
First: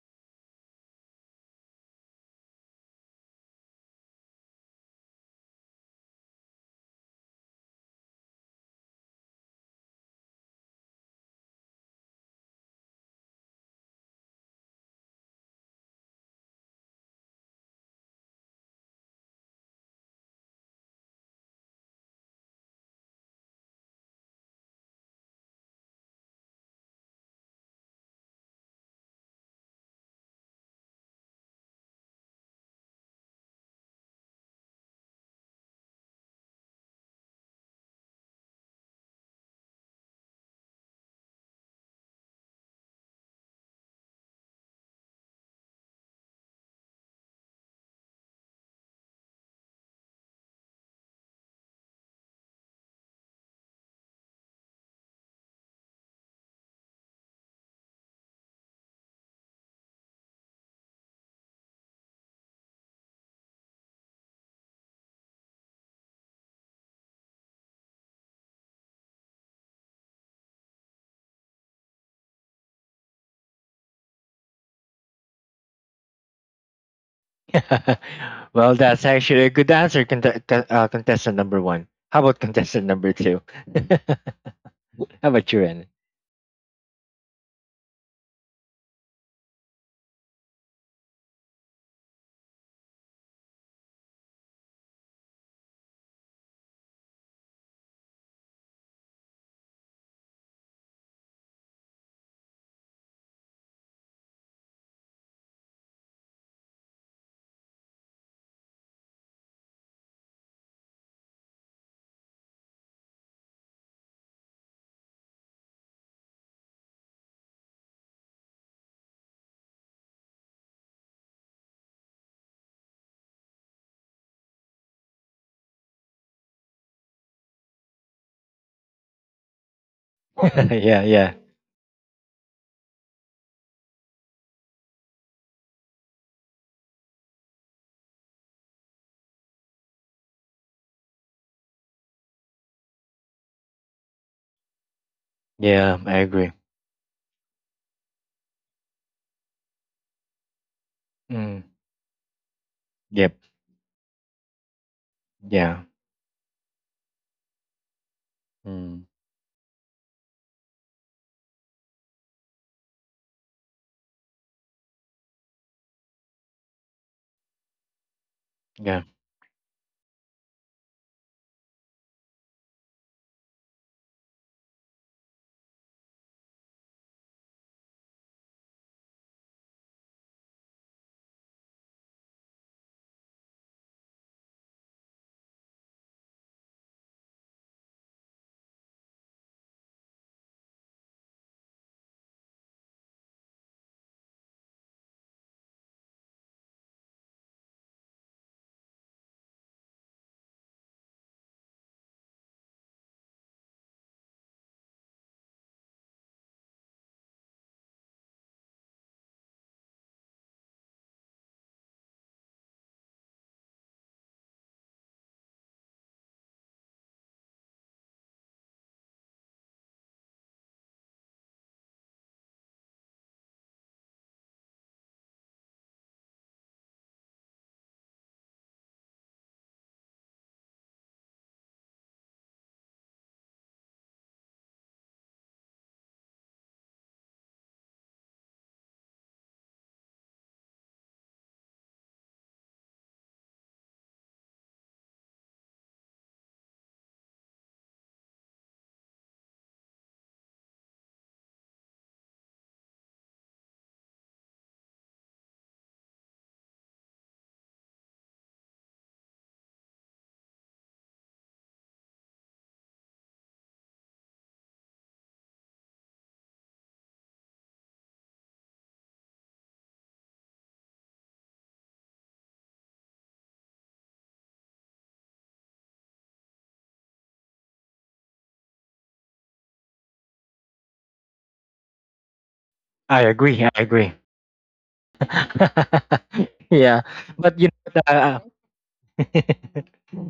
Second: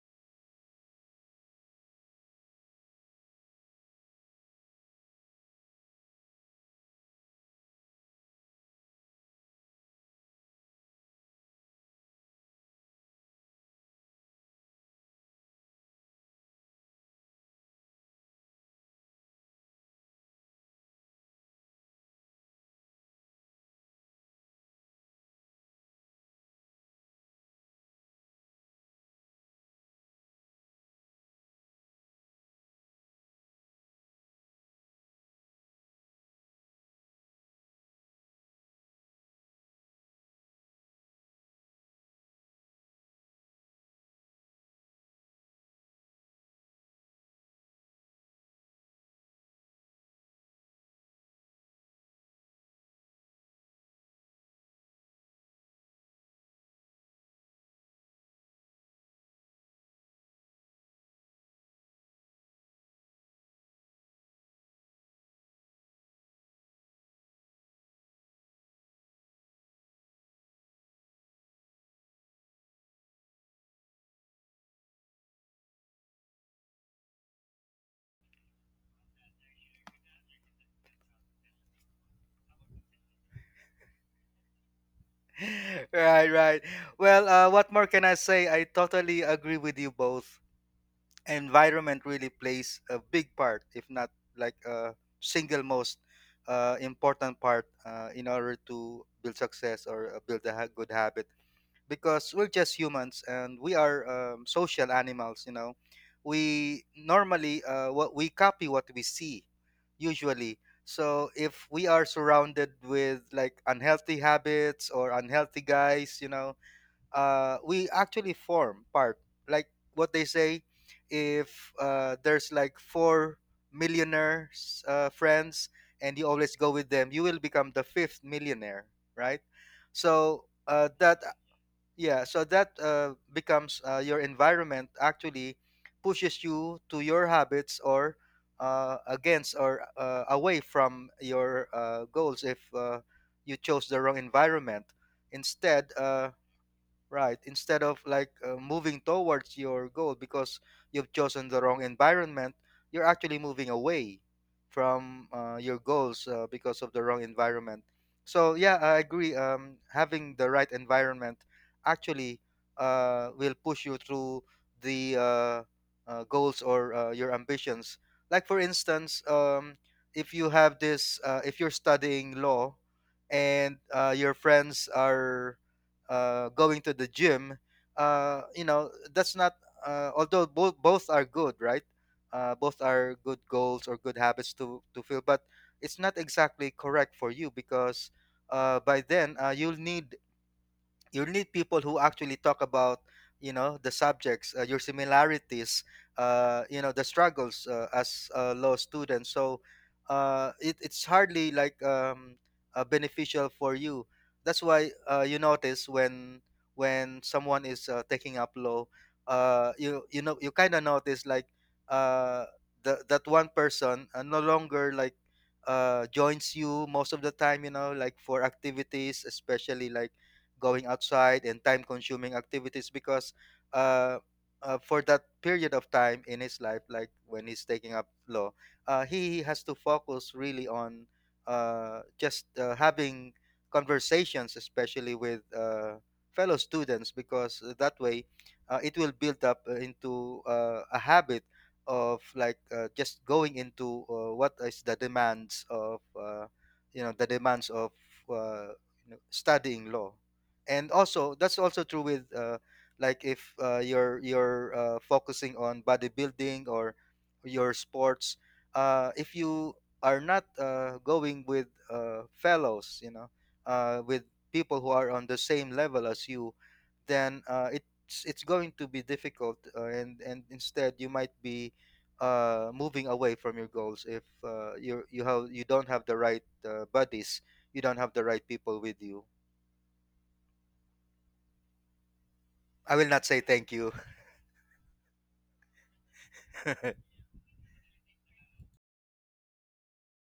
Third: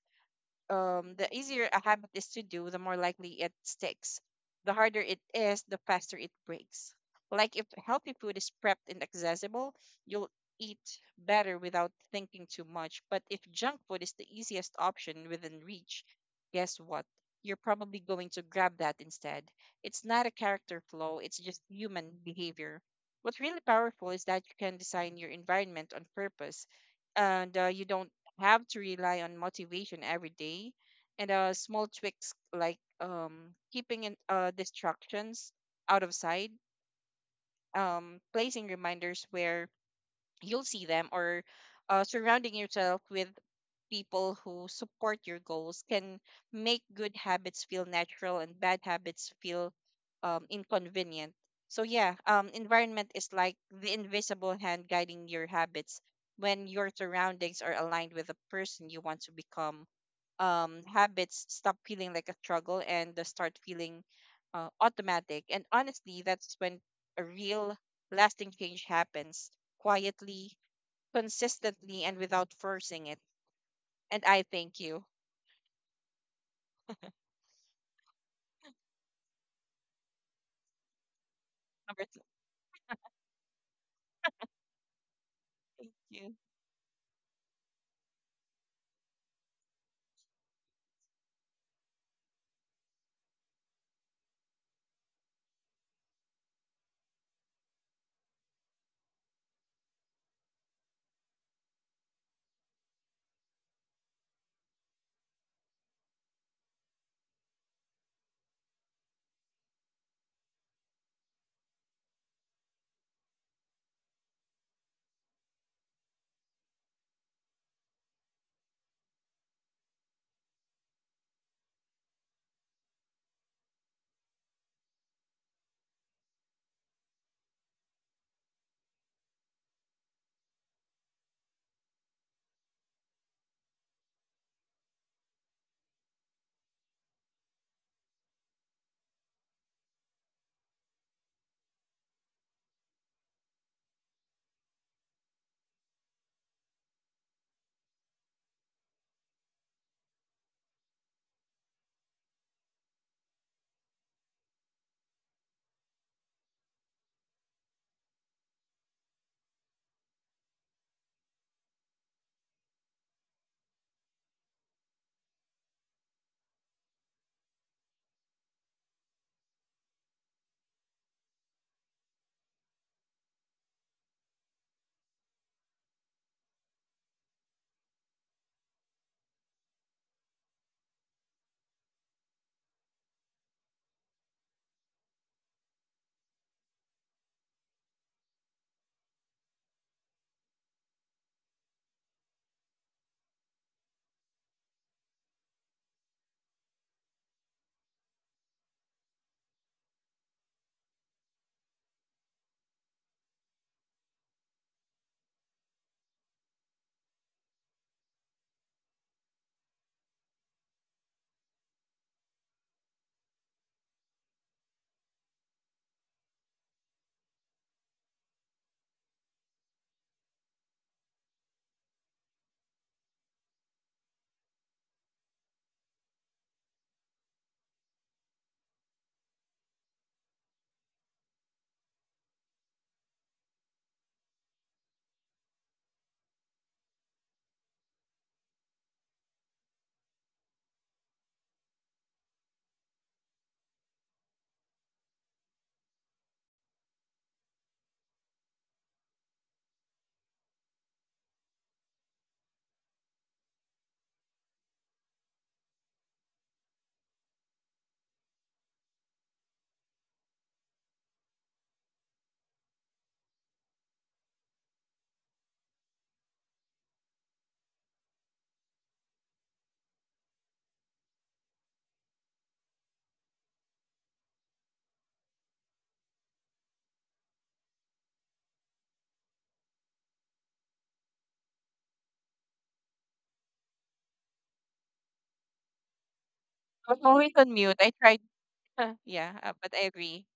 S1: the easier a habit is to do, the more likely it sticks. The harder it is, the faster it breaks. Like if healthy food is prepped and accessible, you'll eat better without thinking too much. But if junk food is the easiest option within reach, guess what? You're probably going to grab that instead. It's not a character flaw, it's just human behavior. What's really powerful is that you can design your environment on purpose, and you don't have to rely on motivation every day, and small tricks like keeping distractions out of sight, placing reminders where you'll see them, or surrounding yourself with people who support your goals can make good habits feel natural and bad habits feel inconvenient. So, yeah, environment is like the invisible hand guiding your habits. When your surroundings are aligned with the person you want to become, habits stop feeling like a struggle and they start feeling automatic. And honestly, that's when a real lasting change happens quietly, consistently, and without forcing it. And I thank you.
S3: Well, that's actually a good answer, contestant number one.
S1: Number
S3: How
S1: th-
S3: about contestant number two? How about you, Anne?
S2: Right,
S1: you.
S2: right. Well, what more can I say? I totally agree with you both. Environment really plays a big part, if not like a single most important part in order to build success, or good habit. Because we're just humans and we are, social animals, you know. We normally, what we copy what we see, usually. So if we are surrounded with like unhealthy habits or unhealthy guys, you know, we actually form part. Like what they say, if there's like four millionaires friends, and you always go with them, you will become the fifth millionaire, right? So
S3: Yeah,
S2: that
S3: yeah,
S2: yeah, so that becomes your environment actually pushes you to your habits, or against, or away from your goals if you chose the wrong environment. Instead,
S3: yeah, I
S2: uh,
S3: agree.
S2: Right, instead of like moving towards your goal, because you've chosen the
S3: Mm.
S2: wrong environment, you're
S3: Yep.
S2: actually moving away from your
S3: Yeah.
S2: goals because of the wrong environment. So yeah, I
S3: Mm.
S2: agree. Having the right environment actually will push you through the goals, or your ambitions. Like for
S3: Yeah,
S2: instance, if you have this, if you're studying law, and your friends are going to the gym, you know, that's not. Although both are good, right? Both are good goals or good habits to feel, but it's not exactly correct for you. Because by then you'll need, you need people who actually talk about, you know, the subjects, your similarities, you know, the struggles as a law student. So it's hardly like beneficial for you. That's why you notice when someone is taking up law, you, you know, you kind of notice like uh, the, that one person no longer like joins you most of the time, you know, like for activities, especially like going outside and time consuming activities. Because uh, for that period of time in his life, like when he's taking up law, he has to focus really on just having conversations, especially with fellow students, because that way it will build up into a habit of like just going into what is the demands of you know, the demands of uh, you know, studying law. And also that's also true with like if you're focusing on bodybuilding or your sports. If you are not going with fellows, you know, with people who are on the same level as you, then it's going to be difficult. And instead you might be moving away from your goals if you don't have the right buddies, you don't have the right people with you. I will
S3: I
S2: not say
S3: agree, I
S2: thank you.
S3: agree.
S1: I was
S3: Yeah,
S1: always on
S3: but you
S1: mute. I
S3: know the,
S1: tried.
S3: uh,
S1: Yeah, but I agree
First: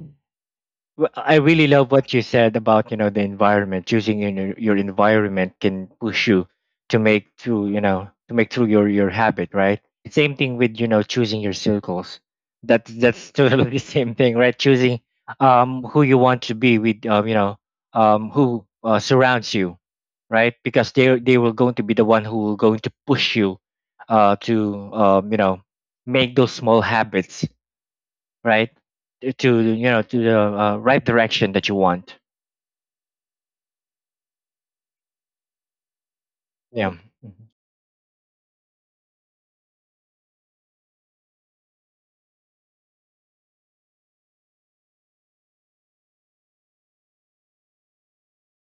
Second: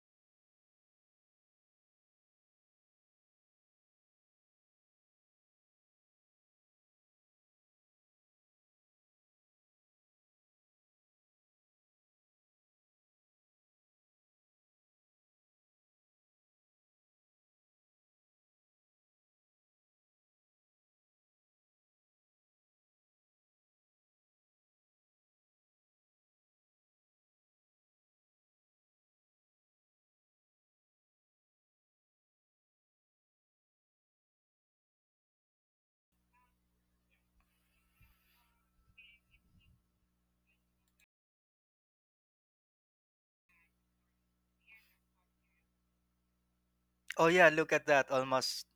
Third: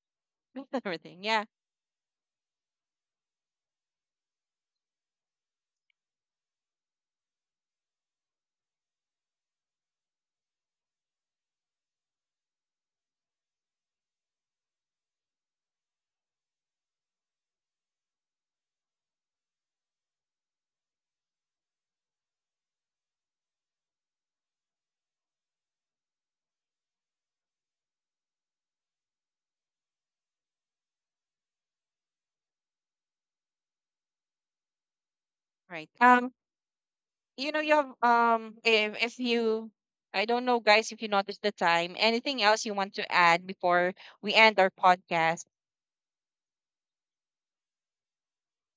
S1: with
S3: well,
S1: everything.
S3: I
S1: Yeah,
S3: really love what you said about, you know, the environment. Choosing in your environment can push you to make through, you know, to make through your habit, right? Same thing with, you know, choosing your circles. That's totally the same thing, right? Choosing, um, who you want to be with, um, you know, um, who, surrounds you, right? Because they will going to be the one who will going to push you, uh, to, um, you know, make those small habits, right? To, you know, to the right direction that you want.
S1: right.
S3: Yeah. Mhm.
S1: You know, you have if you, I don't know, guys, if you notice the time. Anything else you want to add before we end our podcast?
S2: Oh yeah, look at that. Almost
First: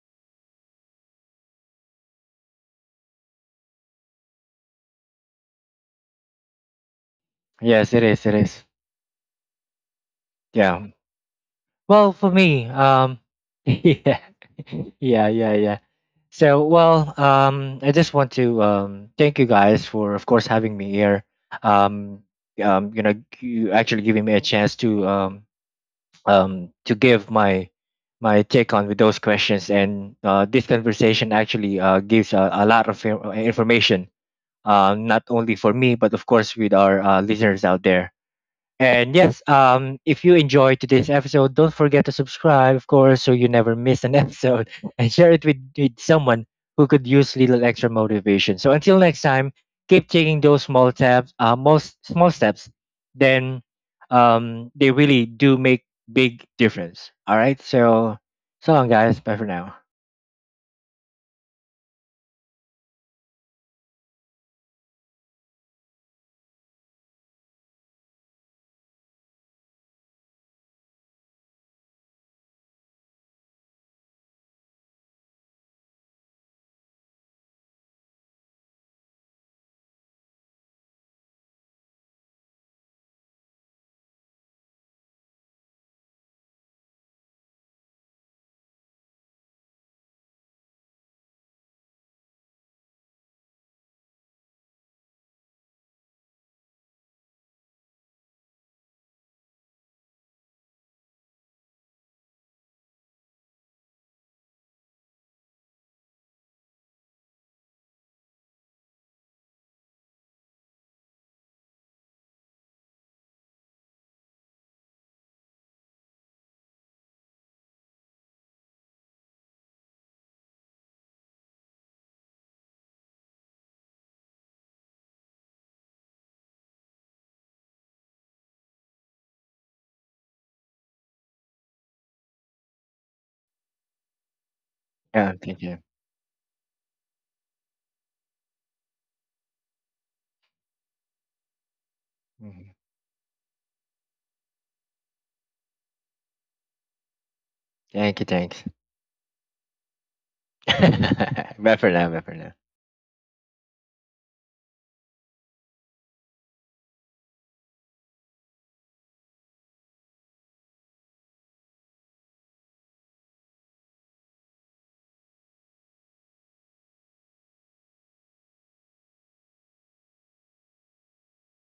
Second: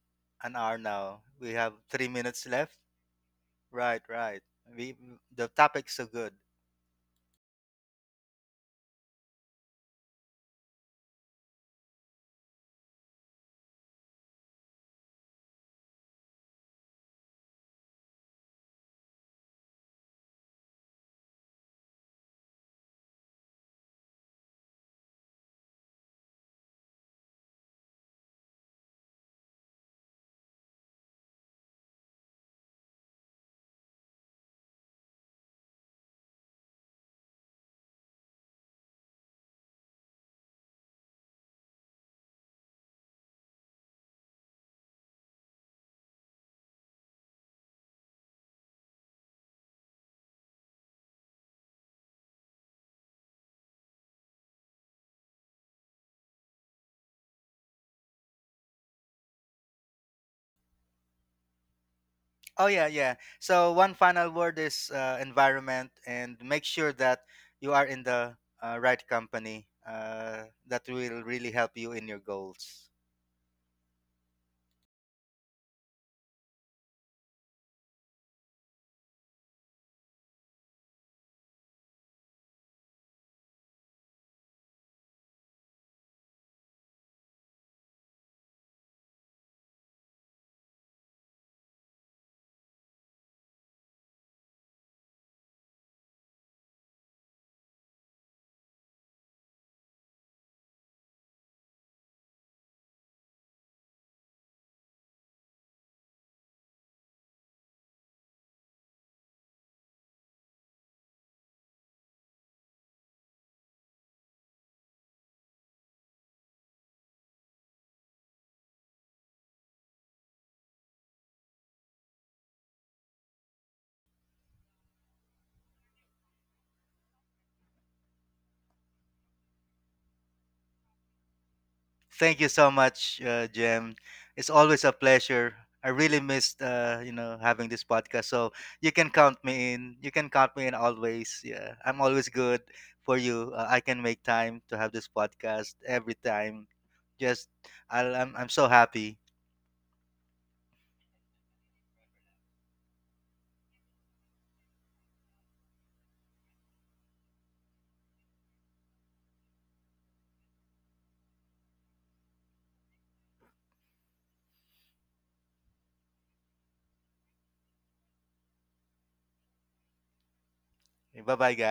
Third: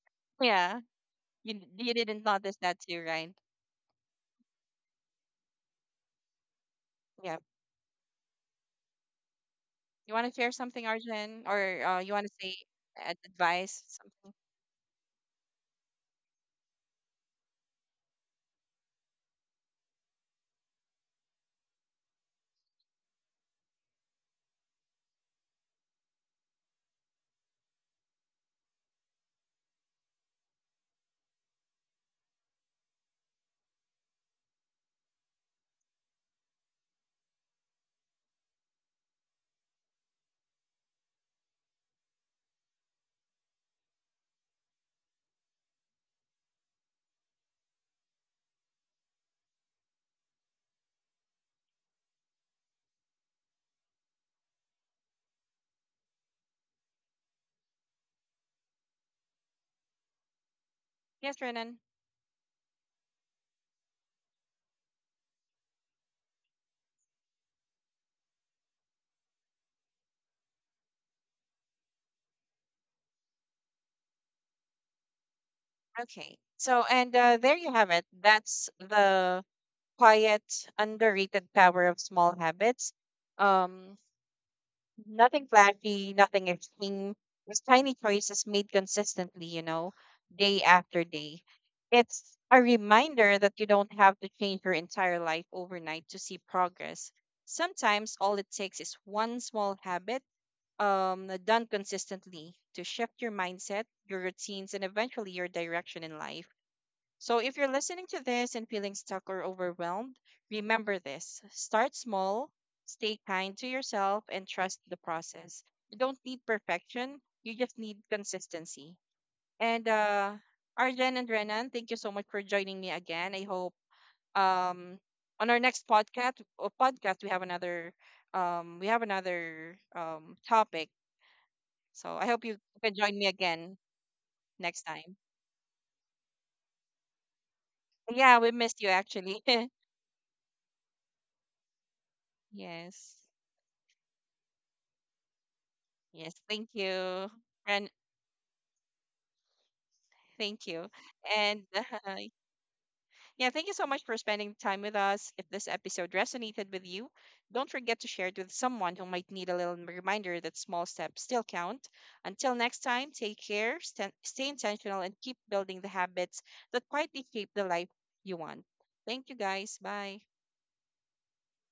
S2: an hour
S1: Yeah.
S2: now. We have
S1: You
S2: three
S1: didn't
S2: minutes
S1: notice
S2: left.
S1: that too, right?
S2: Right, right. We, the topic's so good.
S1: Yeah.
S3: Yes, it is. It is.
S1: You want to share
S3: Yeah.
S1: something, Arjun, or
S3: Well,
S1: you want
S3: for
S1: to say
S3: me,
S1: advice,
S3: yeah,
S1: something?
S3: yeah, yeah, yeah. So, well, I just want to, um, thank you guys for, of course, having me here. Um, you know, you actually giving me a chance to, um, to give my, my take on with those questions. And this conversation actually gives a lot of information, not only for me, but of course with our listeners out there. And yes, if you enjoyed today's episode, don't forget to subscribe, of course, so you never miss an episode and share it with someone who could use little extra motivation. So until next time, keep taking those small steps, most small steps, then, they really do make big difference. All right. So, so long, guys. Bye for now.
S1: Yes, Renan.
S2: Oh yeah, yeah. So one final word is environment, and make sure that you are in the right company that will really help you in your goals.
S1: Okay. So, and there you have it. That's the quiet, underrated power of small habits. Um, Nothing flashy, nothing extreme. Just tiny choices made consistently, you know, day after day. It's a reminder that you don't have to change your entire life overnight to see progress. Sometimes all it takes is one small habit done consistently to shift your mindset, your routines, and eventually your direction in life. So if you're listening to this and feeling stuck or overwhelmed, remember this. Start small, stay kind to yourself, and trust the process. You don't need perfection, you just need consistency. And Arjen and Renan, thank you so much for joining me again. I hope um on our next podcast we have another topic. So I
S2: Thank
S1: hope
S2: you
S1: you
S2: so
S1: can join
S2: much,
S1: me again
S2: Jem. It's
S1: next
S2: always a
S1: time.
S3: Yeah.
S2: pleasure.
S3: Thank you.
S2: I really missed, you know, having this podcast.
S1: Yeah, we
S2: So
S1: missed you
S2: you can count
S1: actually.
S2: me in. You can count me in always. Yeah, I'm always good
S3: Mhm.
S1: Yes.
S2: for you. I can make time to have this podcast every
S1: Yes,
S2: time.
S1: thank you.
S2: Just,
S1: And
S3: Thank you.
S2: I'm
S3: Thanks.
S2: so happy.
S1: thank you. And
S3: Bye for now. Bye for now.
S1: yeah, thank you so much for spending time with us. If this episode resonated with you, don't forget to share it with someone who might need a little reminder that small steps still count. Until next time, take care, stay intentional, and keep building the habits that quietly shape the life you want. Thank you, guys. Bye.
S2: Bye bye, guys.